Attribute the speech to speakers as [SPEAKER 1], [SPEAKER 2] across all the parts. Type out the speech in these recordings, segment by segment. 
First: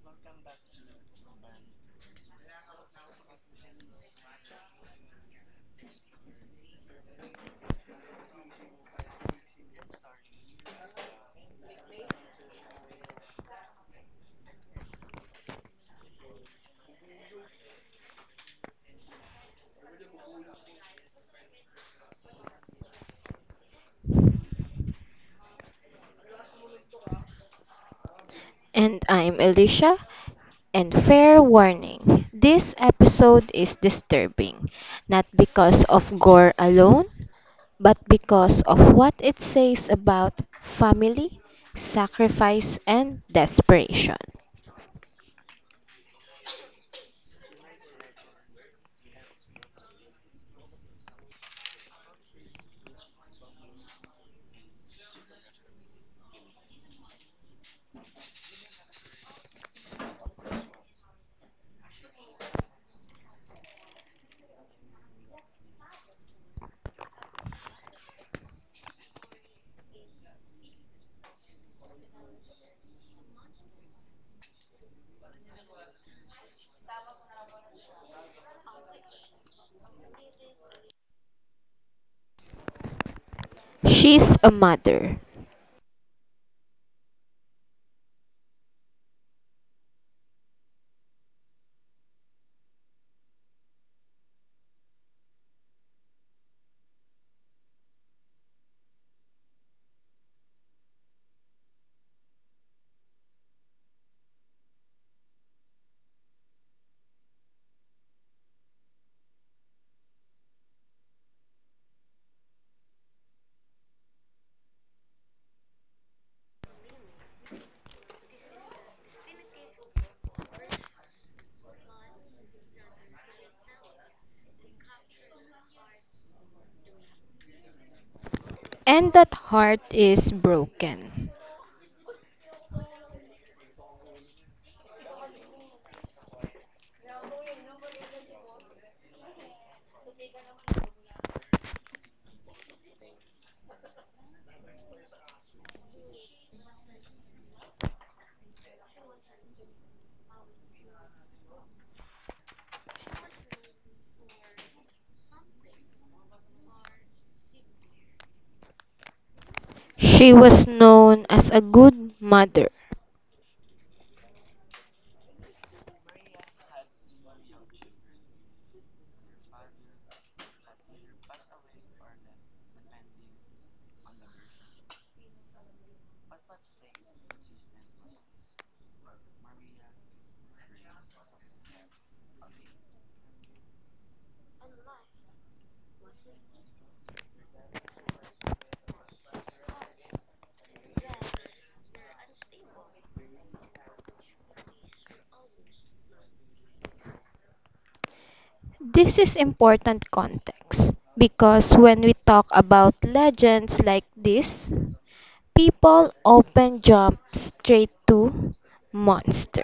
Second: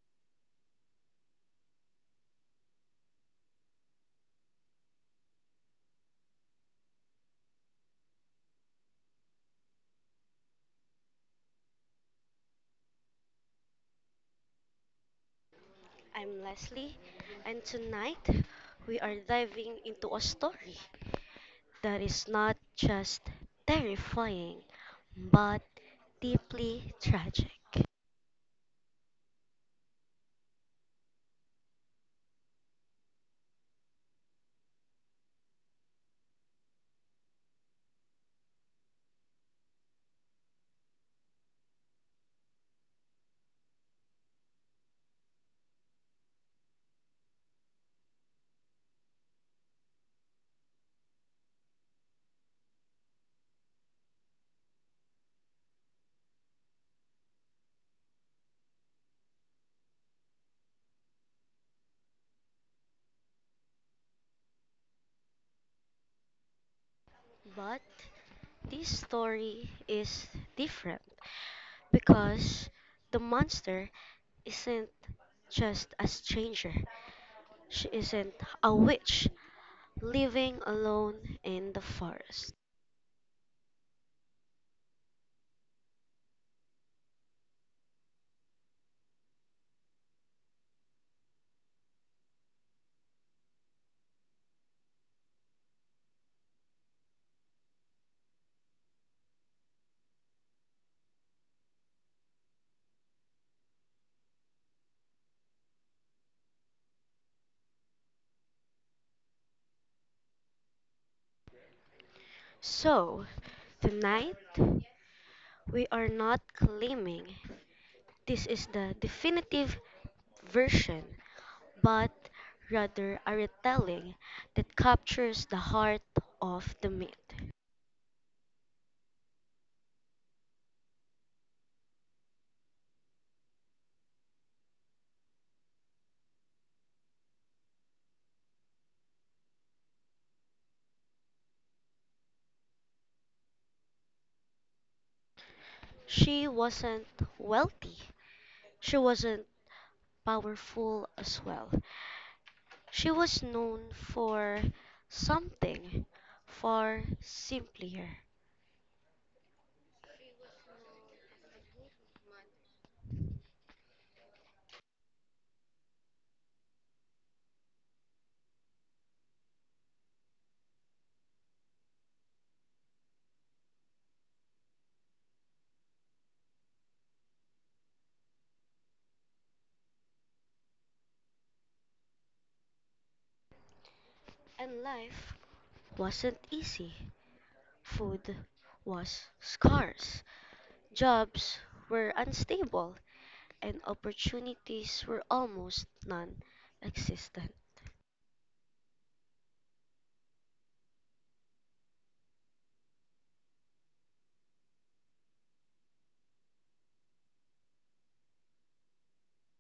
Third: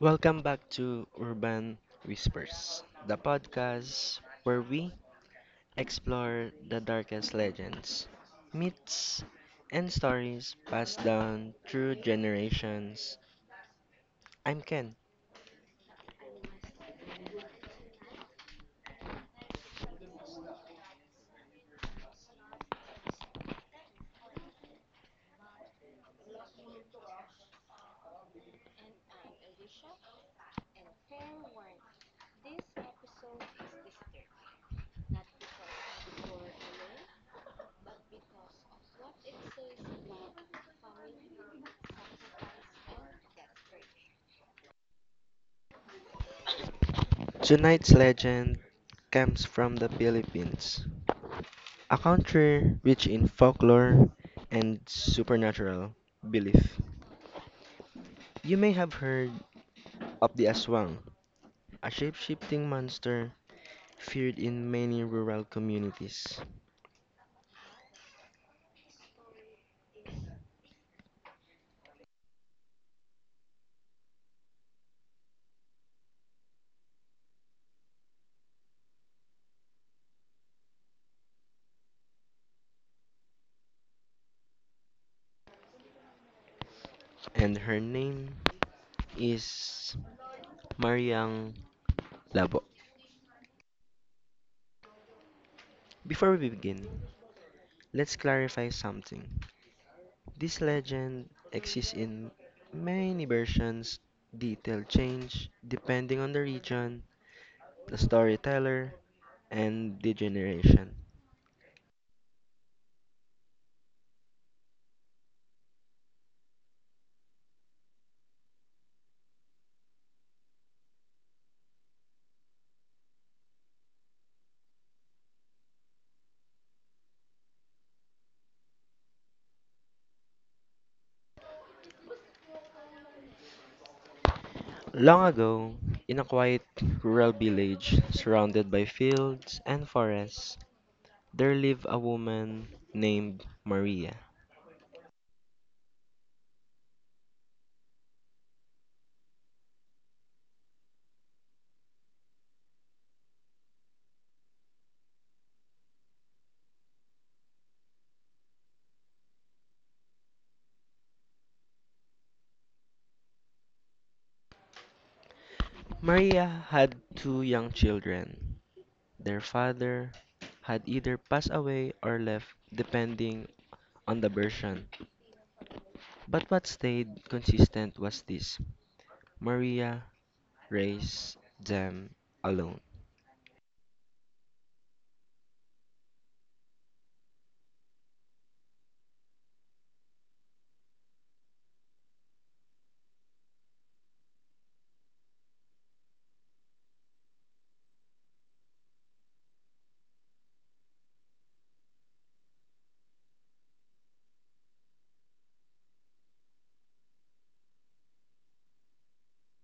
[SPEAKER 1] Welcome back to Urban Whispers, the podcast where we explore the darkest legends, myths, and stories passed down through generations. I'm Ken.
[SPEAKER 2] I'm Leslie, and tonight we are diving into a story that is not just terrifying but deeply tragic.
[SPEAKER 3] And I'm Alicia. And fair warning, this episode is disturbing, not because of gore alone, but because of what it says about family, sacrifice, and desperation.
[SPEAKER 1] Tonight's legend comes from the Philippines, a country rich in folklore and supernatural belief. You may have heard of the Aswang, a shape-shifting monster feared in many rural communities.
[SPEAKER 2] But this story is different because the monster isn't just a stranger, she isn't a witch living alone in the forest.
[SPEAKER 3] She's a mother,
[SPEAKER 1] And her name is Mariang Labo. Before we begin, let's clarify something. This legend exists in many versions, detail change depending on the region, the storyteller, and the generation.
[SPEAKER 2] So, tonight we are not claiming this is the definitive version, but rather a retelling that captures the heart of the myth.
[SPEAKER 3] and that heart is broken.
[SPEAKER 1] Long ago, in a quiet rural village surrounded by fields and forests, there lived a woman named Maria.
[SPEAKER 2] She wasn't wealthy. She wasn't powerful as well. She was known for something far simpler.
[SPEAKER 3] She was known as a good mother.
[SPEAKER 1] Maria had two young children. Their father had either passed away or left, depending on the version. But what stayed consistent was this: Maria raised them alone.
[SPEAKER 2] And life wasn't easy. Food was scarce. Jobs were unstable, and opportunities were almost non existent.
[SPEAKER 3] This is important context because when we talk about legends like this, people often jump straight to monster.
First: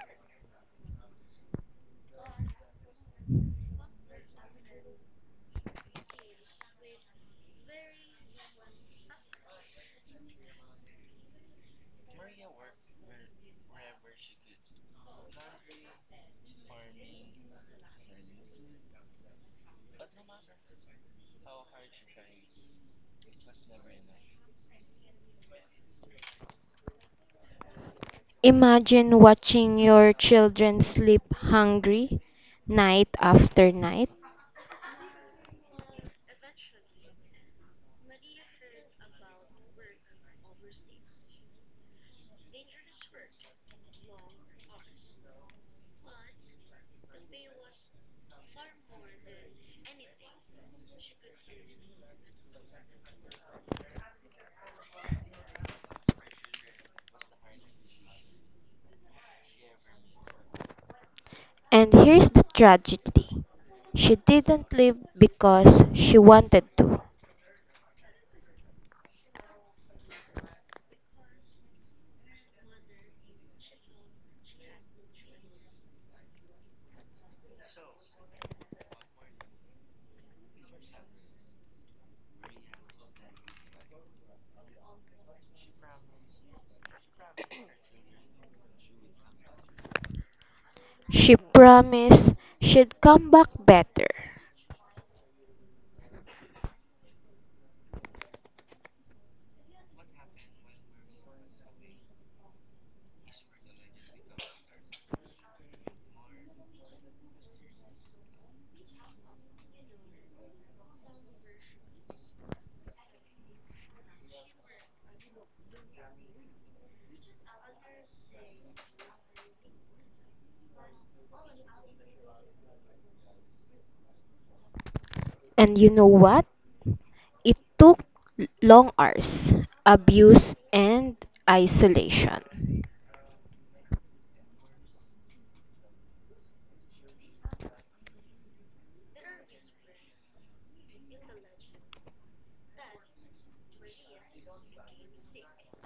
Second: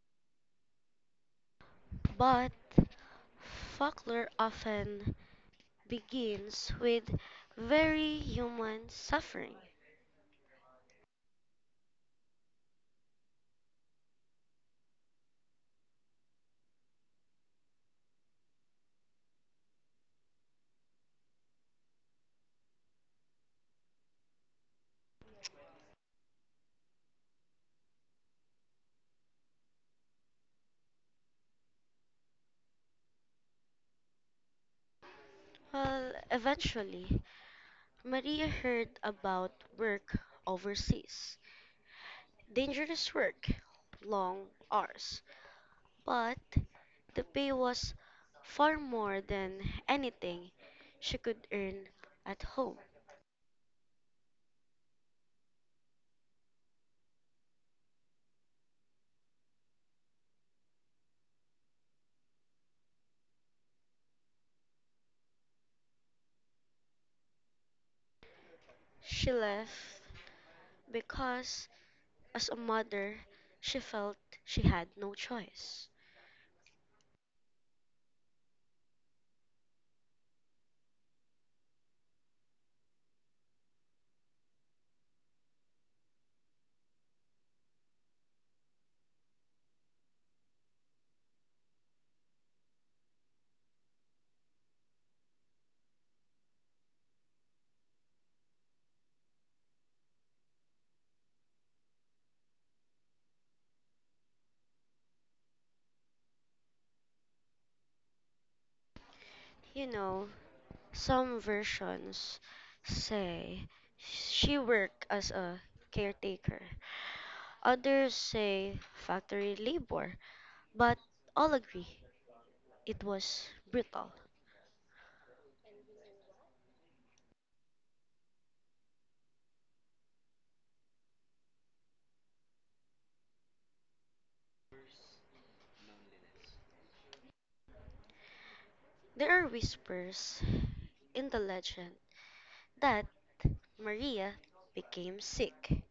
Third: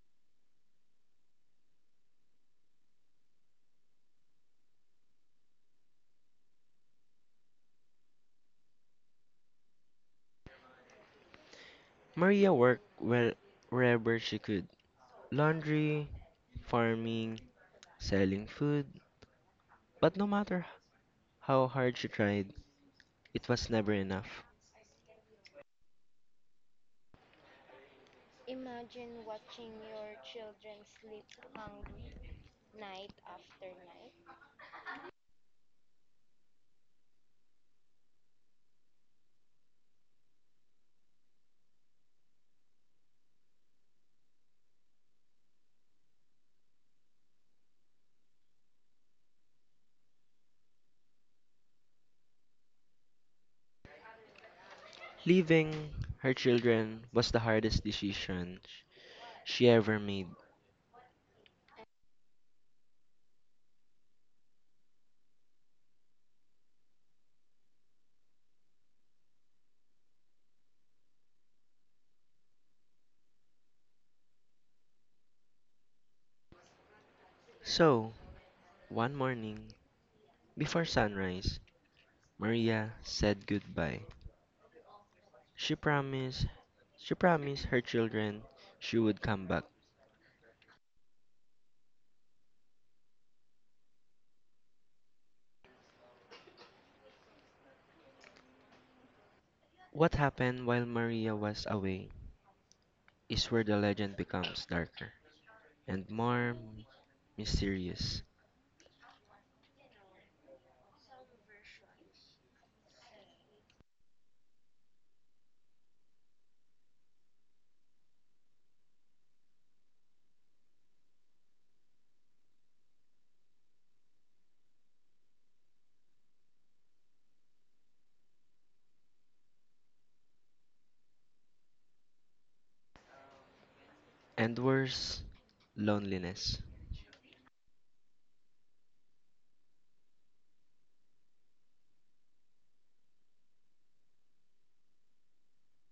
[SPEAKER 2] But folklore often begins with very human suffering.
[SPEAKER 1] Maria worked where, wherever she could: laundry, farming, selling food. But no matter how hard she tried, it was never enough.
[SPEAKER 3] Imagine watching your children sleep hungry night after night.
[SPEAKER 2] Well, eventually, Maria heard about work overseas. Dangerous work, long hours, but the pay was far more than anything she could earn at home.
[SPEAKER 1] Leaving her children was the hardest decision she ever made.
[SPEAKER 3] And here's the tragedy. She didn't leave because she wanted to.
[SPEAKER 2] She left because as a mother, she felt she had no choice.
[SPEAKER 1] So, one morning, before sunrise, Maria said goodbye. She promised she promised her children she would come back.
[SPEAKER 3] She promised she'd come back better.
[SPEAKER 1] What happened while Maria was away is where the legend becomes darker and more mysterious,
[SPEAKER 2] You know, some versions say she worked as a caretaker. Others say factory labor, but all agree it was brutal.
[SPEAKER 3] And you know what? It took long hours, abuse, and isolation.
[SPEAKER 1] and worse, loneliness.
[SPEAKER 2] There are whispers in the legend that Maria became sick.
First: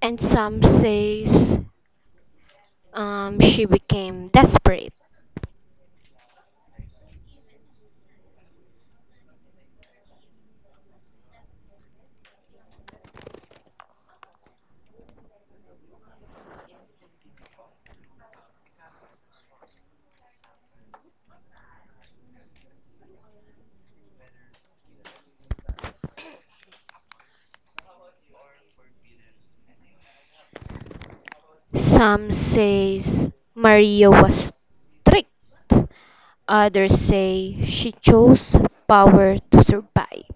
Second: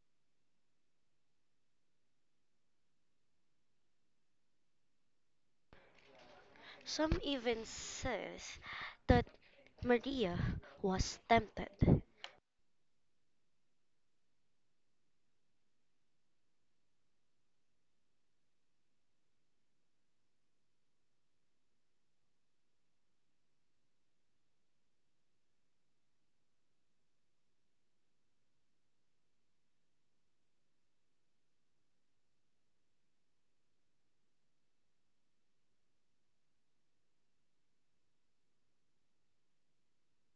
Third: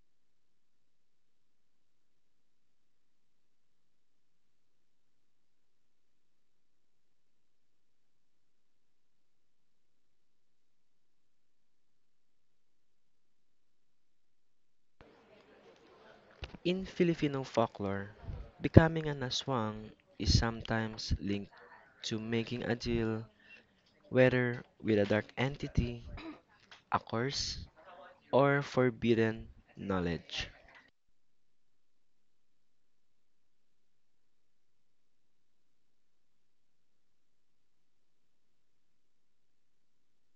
[SPEAKER 3] And some says she became desperate.
[SPEAKER 2] Some even says that Maria was tempted.
[SPEAKER 1] In Filipino folklore, becoming an aswang is sometimes linked to making a deal, whether with a dark entity, a curse, or forbidden knowledge.
[SPEAKER 3] Some says Maria was tricked. Others say she chose power to survive.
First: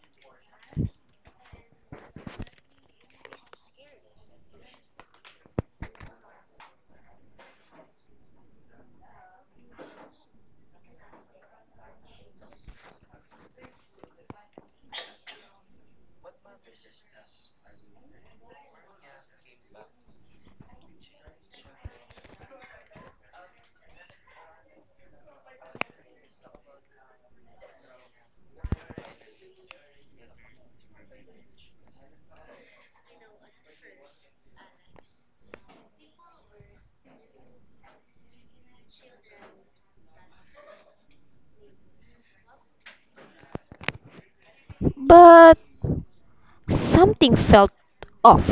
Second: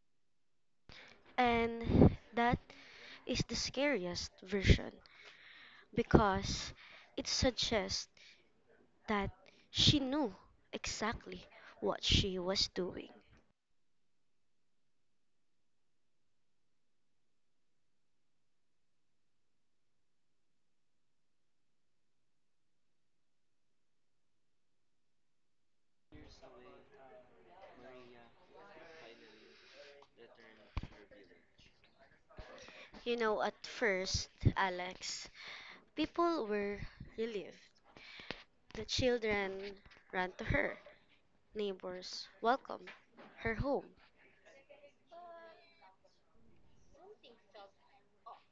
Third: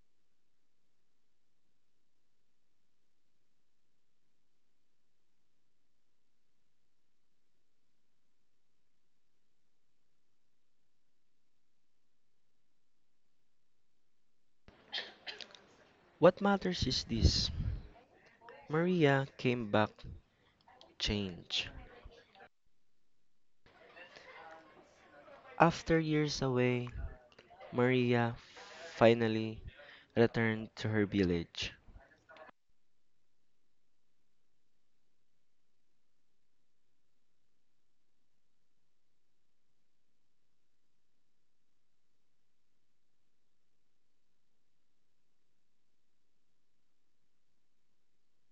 [SPEAKER 2] And that is the scariest version because it suggests that she knew exactly what she was doing.
[SPEAKER 1] What matters is this: Maria came back changed. After years away, Maria finally returned to her village.
[SPEAKER 2] You know, at first, Alex, people were relieved. The children ran to her. Neighbors welcomed her home.
[SPEAKER 3] But something felt off.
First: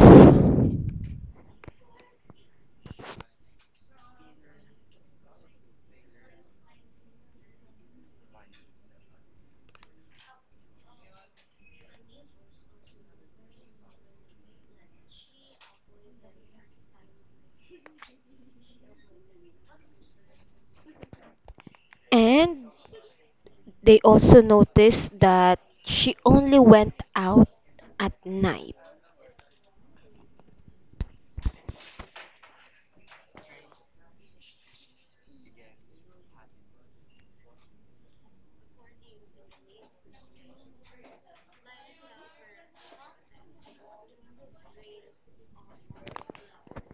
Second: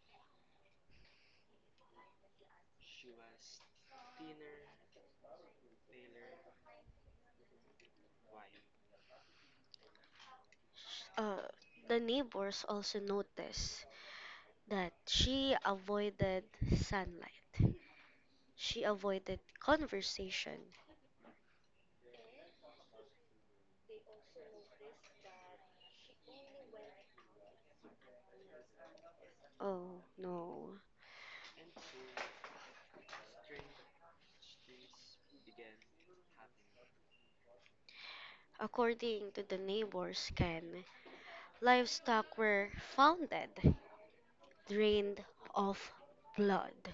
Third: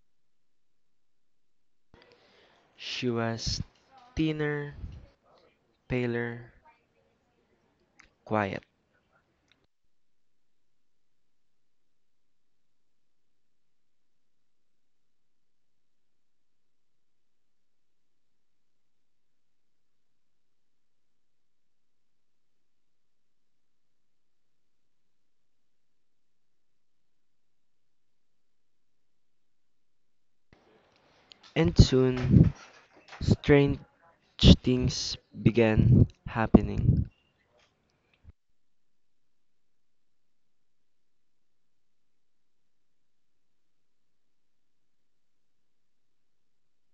[SPEAKER 1] She was thinner, paler, quiet,
[SPEAKER 2] Uh, the neighbors also noticed that she avoided sunlight. She avoided conversation.
[SPEAKER 3] And they also noticed that she only went out at night.
[SPEAKER 2] Oh no.
[SPEAKER 1] and soon strange things began happening.
[SPEAKER 2] According to the neighbors, Ken, livestock were founded, drained of blood.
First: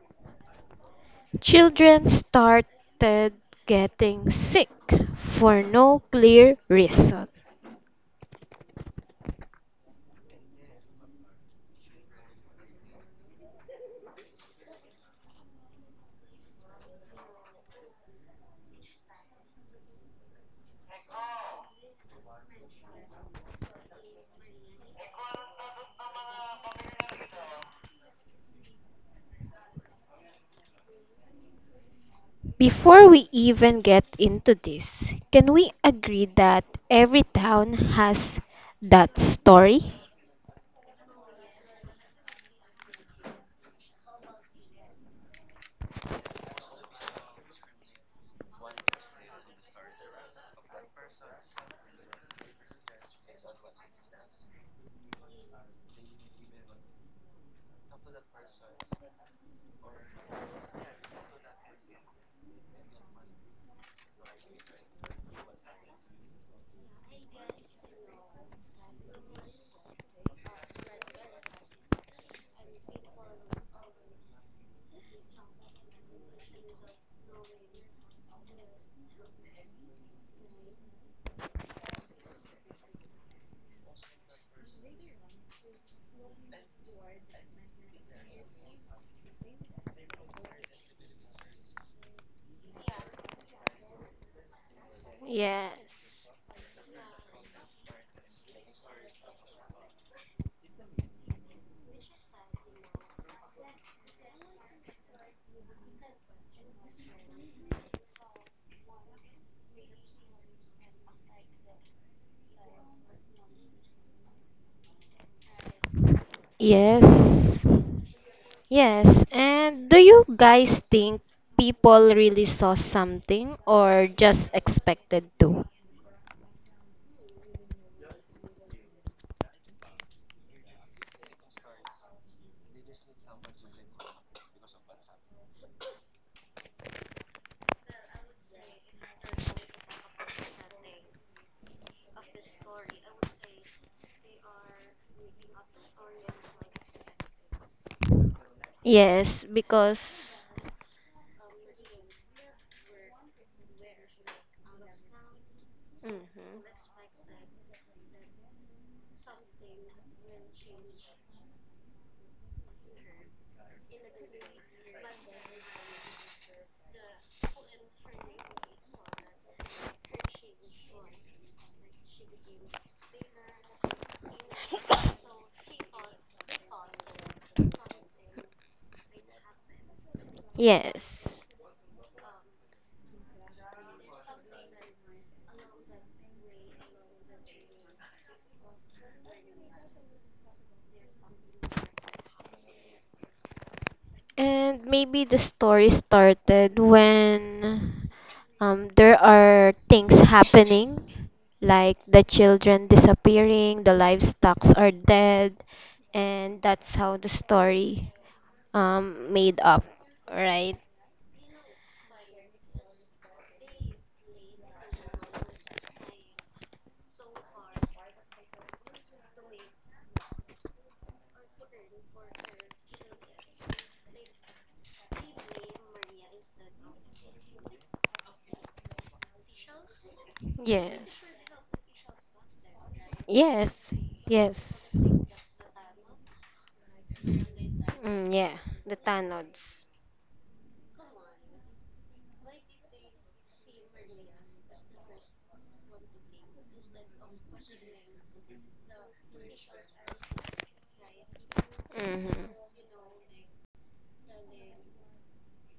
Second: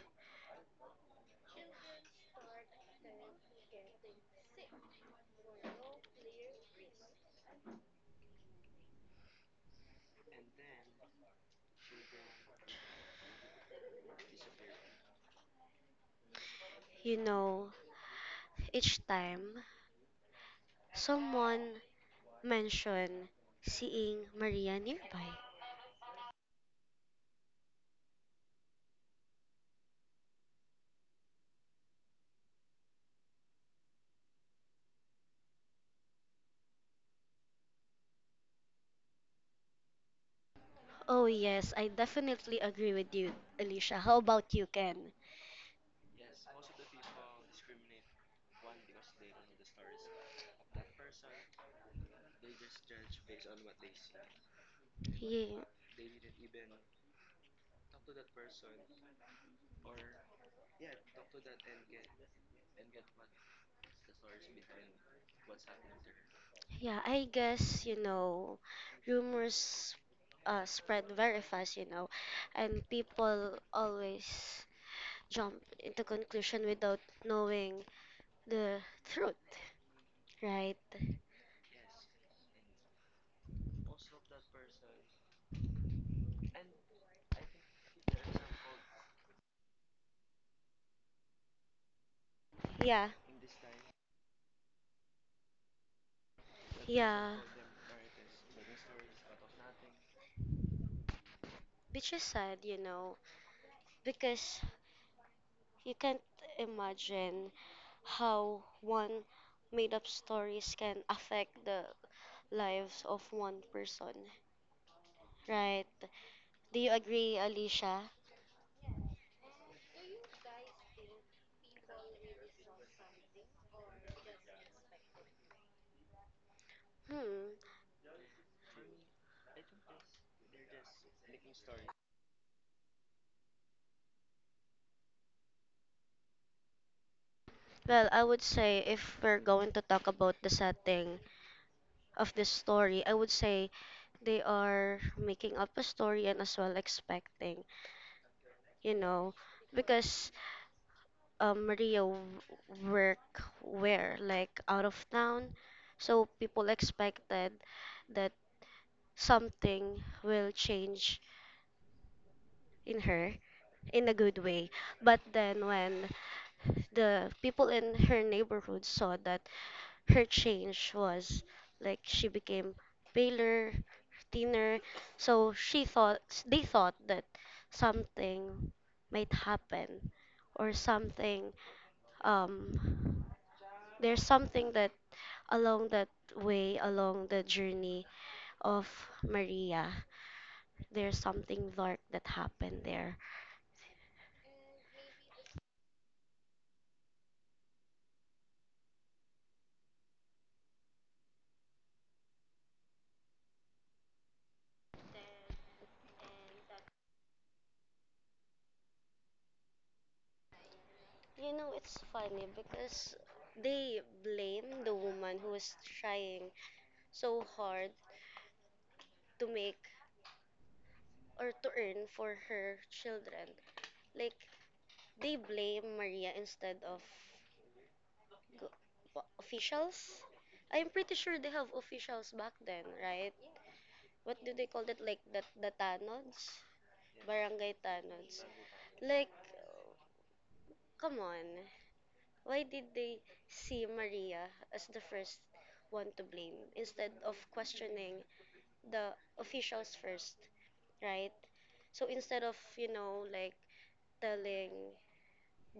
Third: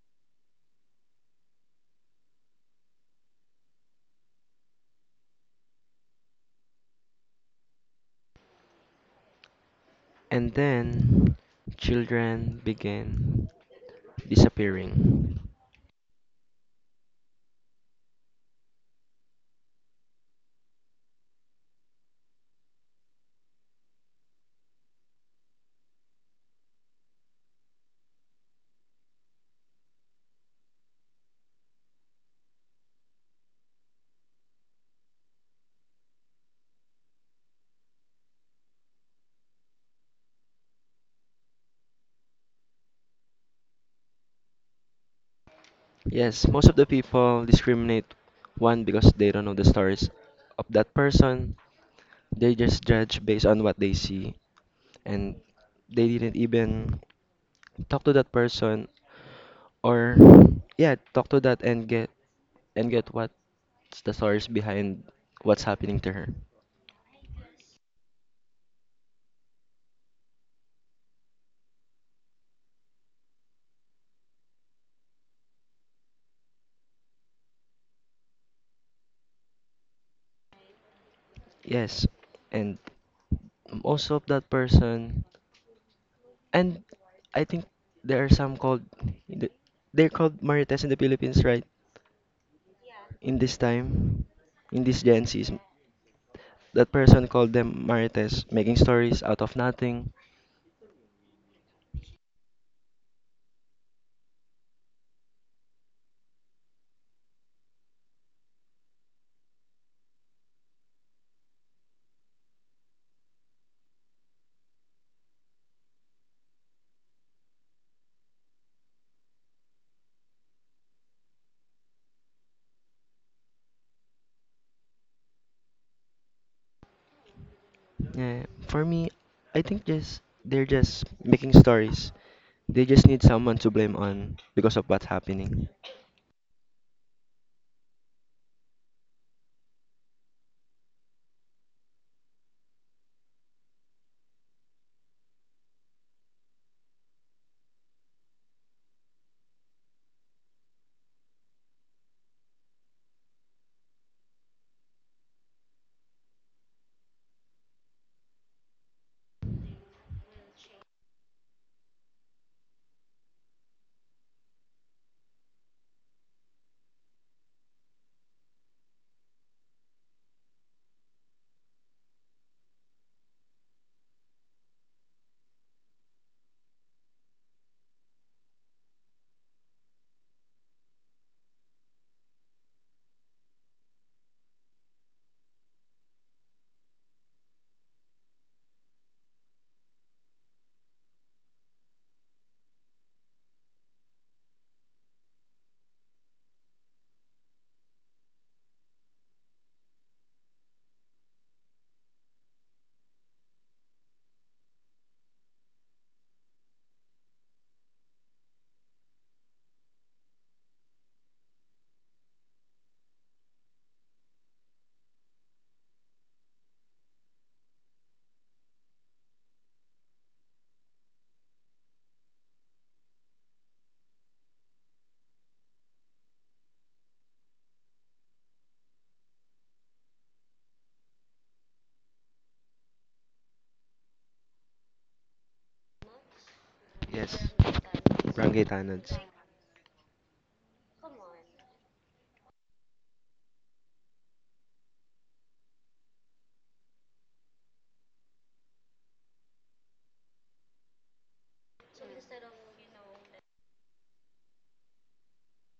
[SPEAKER 3] Children started getting sick for no clear reason.
[SPEAKER 1] And then children began disappearing.
[SPEAKER 2] You know, each time someone mentioned seeing Maria nearby.
[SPEAKER 3] Before we even get into this, can we agree that every town has that story?
[SPEAKER 2] Oh yes, I definitely agree with you, Alicia. How about you, Ken?
[SPEAKER 1] Yes, most of the people discriminate one because they don't know the stories of that person. They just judge based on what they see, and
[SPEAKER 2] Yeah,
[SPEAKER 1] they didn't even talk to that person or, yeah, talk to that and get what's the stories behind what's happening to her.
[SPEAKER 2] yeah, rumors spread very fast, and people always jump into conclusion without knowing the truth, right?
[SPEAKER 1] Yes, and most of that person and I think there are some called th- they're called marites in the Philippines, right?
[SPEAKER 2] Yeah,
[SPEAKER 1] In this time, in this Gen Zs.
[SPEAKER 3] Yes.
[SPEAKER 1] That person
[SPEAKER 2] yeah.
[SPEAKER 1] called them marites, making stories out of nothing.
[SPEAKER 2] Which is sad, because you can't imagine how one made up stories can affect the lives of one person, right? Do you agree,
[SPEAKER 3] Yes.
[SPEAKER 2] Alicia?
[SPEAKER 3] Yes. And do you guys think people really saw something or just expected to?
[SPEAKER 2] Hmm.
[SPEAKER 1] Yeah, for me, I think just they're just making stories. They just need someone to blame on because of what's happening.
[SPEAKER 2] Well, I would say if we're going to talk about the setting of this story, I would say they are making up a story and as well expecting, you know,
[SPEAKER 3] Yes,
[SPEAKER 2] because
[SPEAKER 3] because.
[SPEAKER 2] Maria work where like out of town, so
[SPEAKER 3] Mhm.
[SPEAKER 2] people expected that something will change in her in a good way. But then when the people in her neighborhood saw that her change was like she became paler, thinner. So she thought they thought that something might happen or
[SPEAKER 3] Yes.
[SPEAKER 2] something um there's something that along that way along the journey of Maria there's something dark that happened there.
[SPEAKER 3] And maybe the story started when there are things happening, like the children disappearing, the livestocks are dead, and that's how the story made up, right?
[SPEAKER 2] You know it's funny because they blame the woman who was trying so hard to make or to earn for her children. Like they blame Maria instead of go- officials. I'm pretty
[SPEAKER 3] Yes.
[SPEAKER 2] sure they have officials back then, right?
[SPEAKER 3] Yes,
[SPEAKER 2] What do they call
[SPEAKER 3] yes.
[SPEAKER 2] it? Like the tanods,
[SPEAKER 1] Yes,
[SPEAKER 2] barangay
[SPEAKER 3] Mm,
[SPEAKER 2] tanods.
[SPEAKER 3] yeah, the
[SPEAKER 1] Rangitanads.
[SPEAKER 2] Like,
[SPEAKER 3] Tanods.
[SPEAKER 2] come on. Why did they see Maria as the first one to blame instead of questioning the officials first, right? So instead
[SPEAKER 3] Mm-hmm.
[SPEAKER 2] of, like telling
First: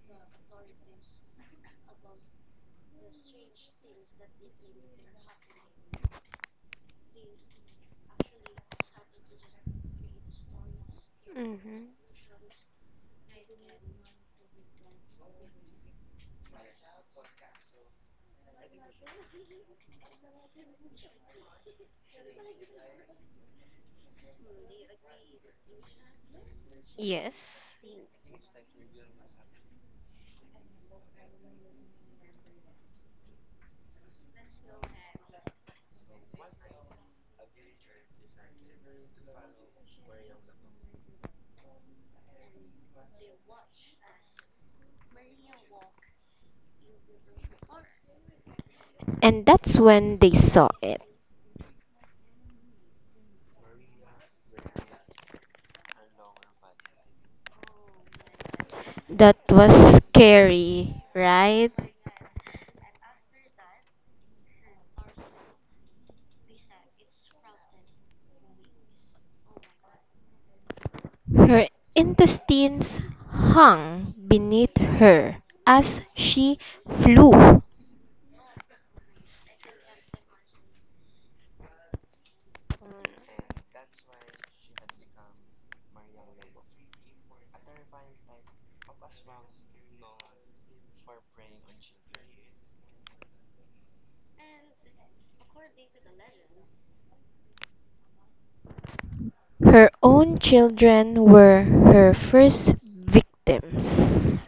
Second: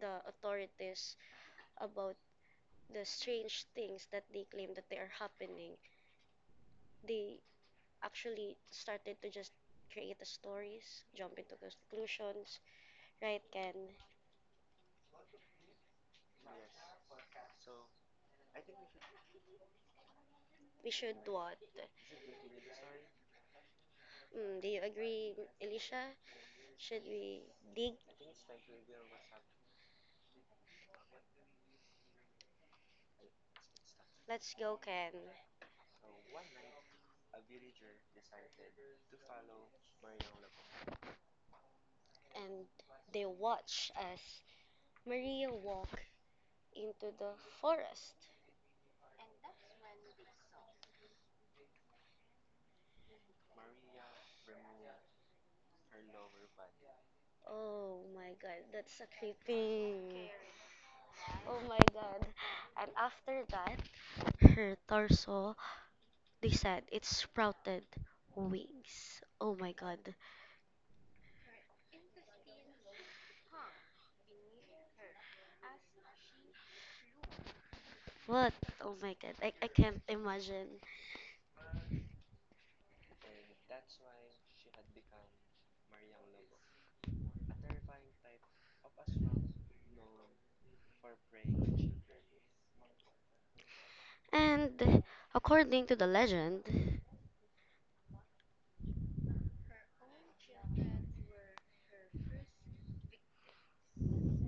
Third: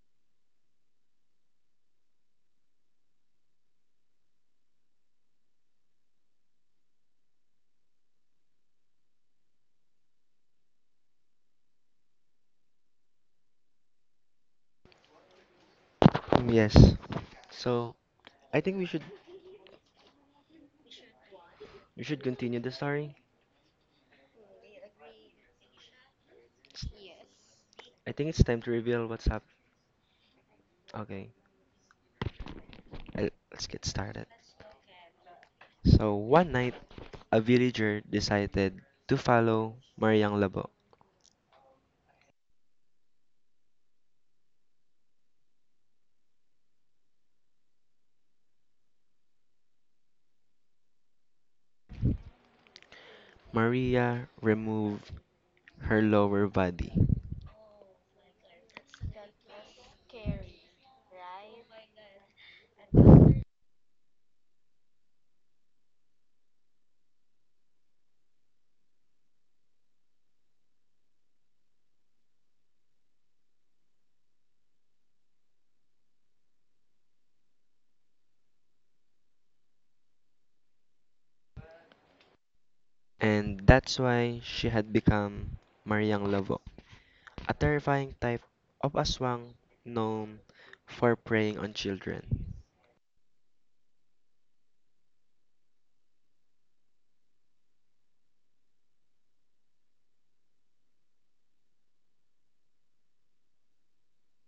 [SPEAKER 2] the authorities about the strange things that they claim that they are happening, they actually started to just create the stories, jump into
[SPEAKER 3] Mm-hmm.
[SPEAKER 2] conclusions, right? Ken,
[SPEAKER 1] Yes. So I think we should
[SPEAKER 2] we should what?
[SPEAKER 1] we should continue the story.
[SPEAKER 2] Mm, do you agree, Alicia? Should we
[SPEAKER 3] Yes.
[SPEAKER 2] dig?
[SPEAKER 1] I think it's time to reveal what's up. Okay, let's get started.
[SPEAKER 2] Let's go, Ken.
[SPEAKER 1] So one night, a villager decided to follow Mariang Labo.
[SPEAKER 2] And they watch as Maria walk into the forest.
[SPEAKER 3] And that's when they saw it.
[SPEAKER 1] Maria removed her lower body.
[SPEAKER 2] Oh my god, that's a
[SPEAKER 3] That was
[SPEAKER 2] creepy.
[SPEAKER 3] scary,
[SPEAKER 2] Oh
[SPEAKER 3] right?
[SPEAKER 2] my god. And after that, her torso. They said it sprouted wings. Oh my god.
[SPEAKER 3] Her intestines hung beneath her as she flew.
[SPEAKER 2] What? Oh my god. I can't imagine.
[SPEAKER 1] And that's why she had become Mariang Lavok, a terrifying type of aswang known for preying on children.
[SPEAKER 2] And according to the legend,
[SPEAKER 3] Her own children were her first victims.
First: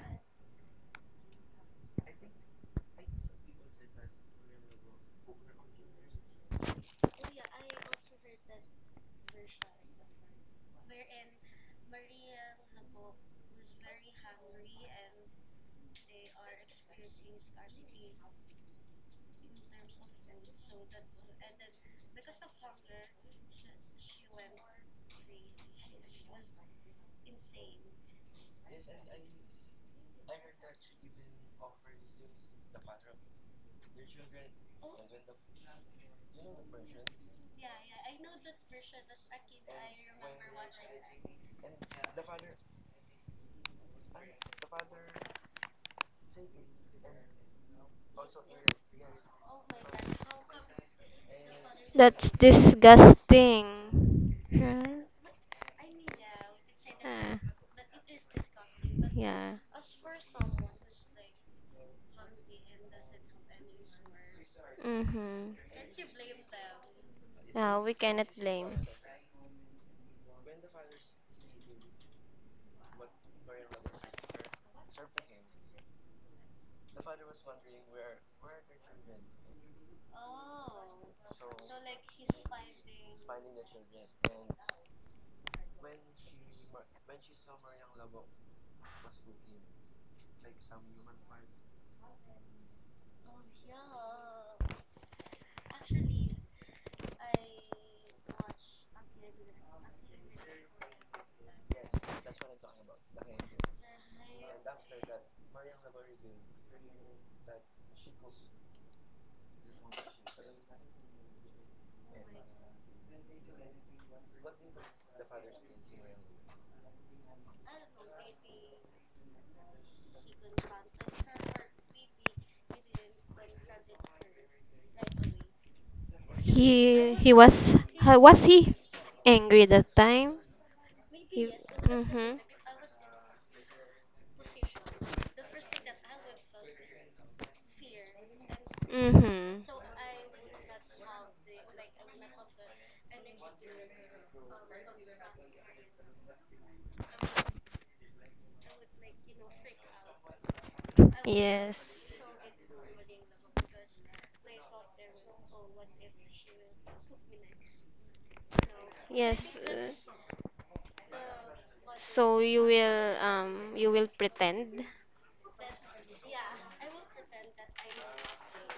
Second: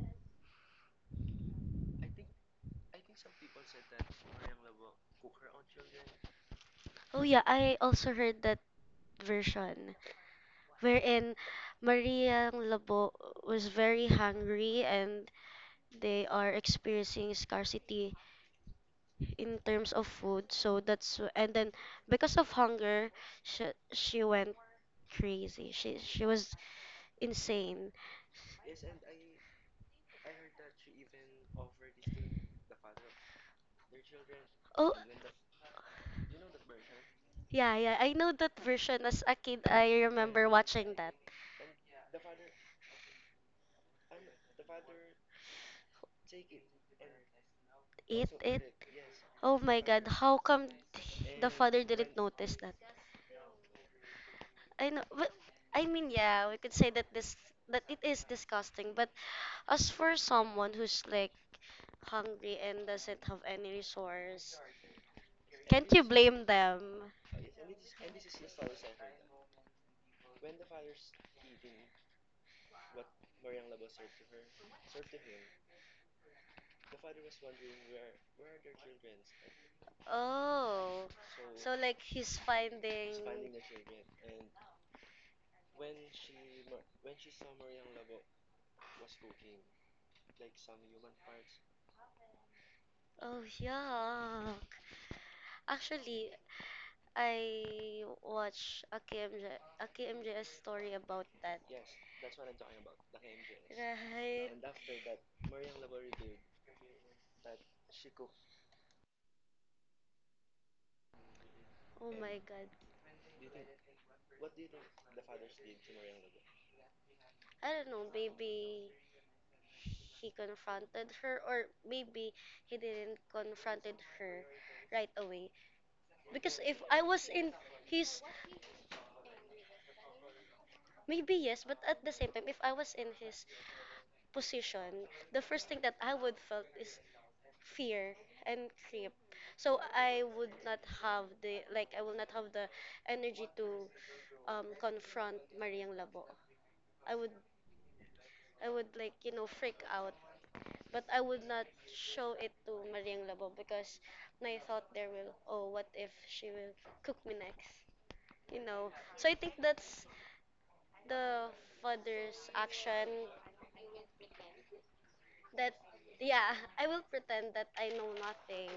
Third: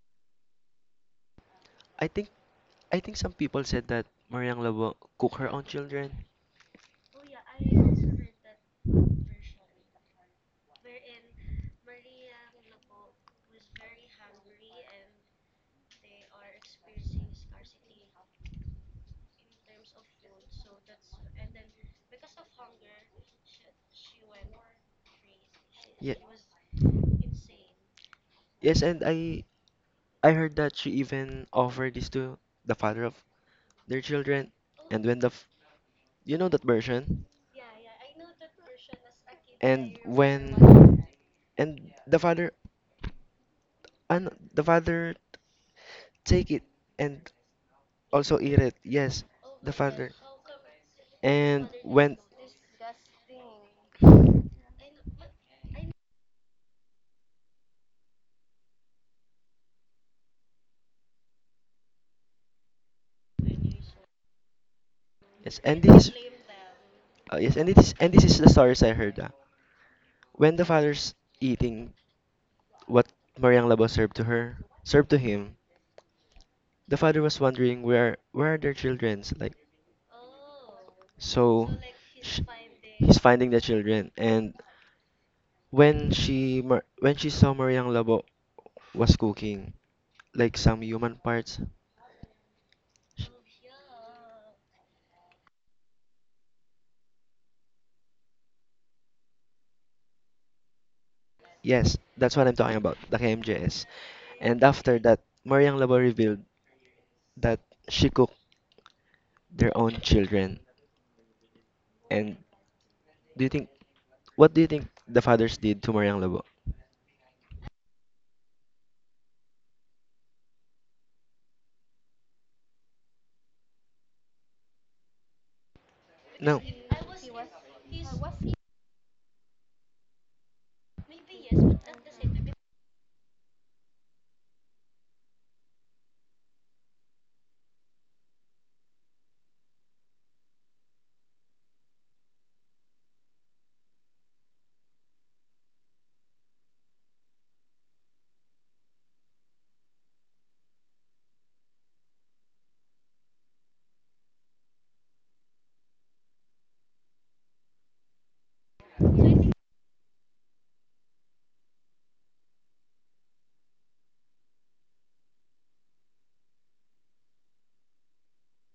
[SPEAKER 1] I think I think some people said that Mariang Lavok cook her own children.
[SPEAKER 2] oh yeah, I also heard that version wherein Maria Labo was very hungry and they are experiencing scarcity in terms of food. So that's wh- and then because of hunger, she, she went crazy. She
[SPEAKER 1] Yeah,
[SPEAKER 2] she was insane.
[SPEAKER 1] yes, and I heard that she even offered this to the father of their children,
[SPEAKER 2] Oh,
[SPEAKER 1] and when you know that version,
[SPEAKER 2] yeah. I know that version. As a kid, I
[SPEAKER 1] and
[SPEAKER 2] remember watching
[SPEAKER 1] when
[SPEAKER 2] that.
[SPEAKER 1] and the father and the father take it and
[SPEAKER 2] Eat
[SPEAKER 1] also eat
[SPEAKER 2] it.
[SPEAKER 1] it. Yes,
[SPEAKER 2] Oh
[SPEAKER 1] the
[SPEAKER 2] my God,
[SPEAKER 1] father.
[SPEAKER 2] how come the
[SPEAKER 1] And
[SPEAKER 2] father didn't
[SPEAKER 1] when
[SPEAKER 3] That's
[SPEAKER 2] notice that?
[SPEAKER 3] disgusting.
[SPEAKER 2] I know,
[SPEAKER 3] Right?
[SPEAKER 2] but I mean, yeah, we could say that this
[SPEAKER 3] Ah,
[SPEAKER 2] that it is disgusting. But
[SPEAKER 3] yeah.
[SPEAKER 2] as for someone who's like hungry and doesn't have any resource,
[SPEAKER 3] Mm-hmm.
[SPEAKER 1] yes, and
[SPEAKER 2] can't you
[SPEAKER 1] this is
[SPEAKER 2] blame them?
[SPEAKER 1] yes, and
[SPEAKER 3] No,
[SPEAKER 1] this
[SPEAKER 3] we
[SPEAKER 1] and this
[SPEAKER 3] cannot
[SPEAKER 1] is the
[SPEAKER 3] blame.
[SPEAKER 1] stories I heard. Ah. When the father's eating what Mariang Labo served to her, served to him, the father was wondering where are their childrens like
[SPEAKER 2] Oh,
[SPEAKER 1] so
[SPEAKER 2] so like he's
[SPEAKER 1] sh-
[SPEAKER 2] finding.
[SPEAKER 1] he's finding the children and when she saw Mariang Labo was cooking like some human parts.
[SPEAKER 2] Oh yeah, actually, I watched A K M J S story about that.
[SPEAKER 1] Yes, that's what I'm talking about, the KMJS.
[SPEAKER 2] Right.
[SPEAKER 1] And after that, Mariang Labo revealed that she cooked their own children.
[SPEAKER 2] Oh
[SPEAKER 1] And
[SPEAKER 2] my god.
[SPEAKER 1] do you think what do you think the fathers did to Mariang Labo?
[SPEAKER 2] I don't know, maybe he confronted her or maybe he didn't confronted her right away. Because
[SPEAKER 1] No.
[SPEAKER 2] if I
[SPEAKER 3] He
[SPEAKER 2] was
[SPEAKER 3] he
[SPEAKER 2] in
[SPEAKER 3] was ha-
[SPEAKER 2] his
[SPEAKER 3] was he angry that time?
[SPEAKER 2] maybe
[SPEAKER 3] He,
[SPEAKER 2] yes, but at the same
[SPEAKER 3] mm-hmm.
[SPEAKER 2] time if I was in his position, the first thing that I would felt is fear and creep.
[SPEAKER 3] Mm-hmm.
[SPEAKER 2] So I would not have the energy to confront Mariang Labo. I would I would like you know freak out, but I would not
[SPEAKER 3] Yes.
[SPEAKER 2] show it to Mariang Labo because I thought there will oh what if she will cook me next, you know. So I think
[SPEAKER 3] Yes.
[SPEAKER 2] that's the
[SPEAKER 3] So
[SPEAKER 2] father's action
[SPEAKER 3] you will pretend?
[SPEAKER 2] that yeah I will pretend that I know nothing.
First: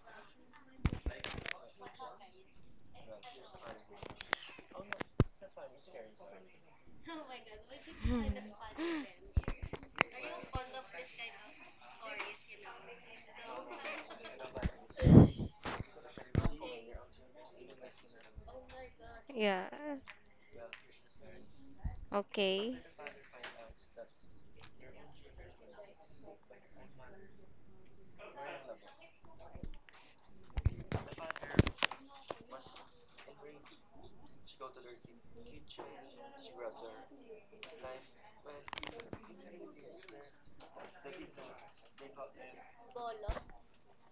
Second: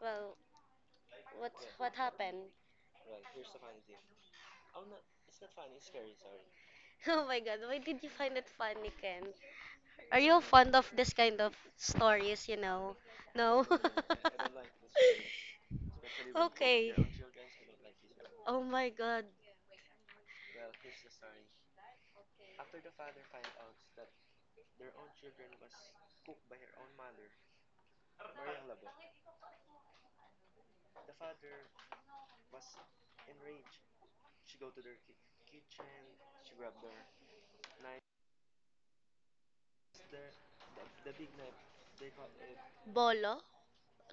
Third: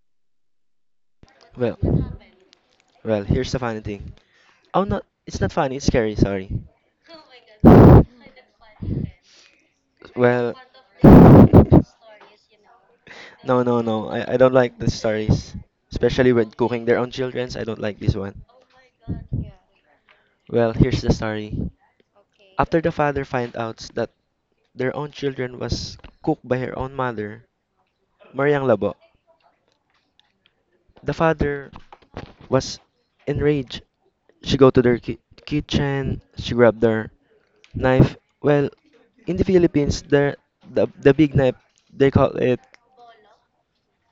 [SPEAKER 2] Well,
[SPEAKER 1] Well,
[SPEAKER 2] what happened?
[SPEAKER 1] well, here's the funny thing. Oh, no, it's not funny, it's scary, sorry.
[SPEAKER 2] Oh my God, why did you find it funny, Ken? Are you
[SPEAKER 1] Well,
[SPEAKER 2] fond of this kind of
[SPEAKER 1] no,
[SPEAKER 2] stories? You know,
[SPEAKER 1] no,
[SPEAKER 2] no.
[SPEAKER 1] no. I don't like the stories, especially when cooking
[SPEAKER 2] Okay.
[SPEAKER 1] their own childrens. I don't like this one.
[SPEAKER 2] Oh my God.
[SPEAKER 3] Yeah.
[SPEAKER 1] Well, here's the story. Okay.
[SPEAKER 3] Okay.
[SPEAKER 1] After the father finds out that their own children was cooked by her own mother, Mariang Labo, the father was enraged. She go to their kitchen, she grabbed their knife. Well, in the Philippines, the big knife they call it
[SPEAKER 2] Bolo?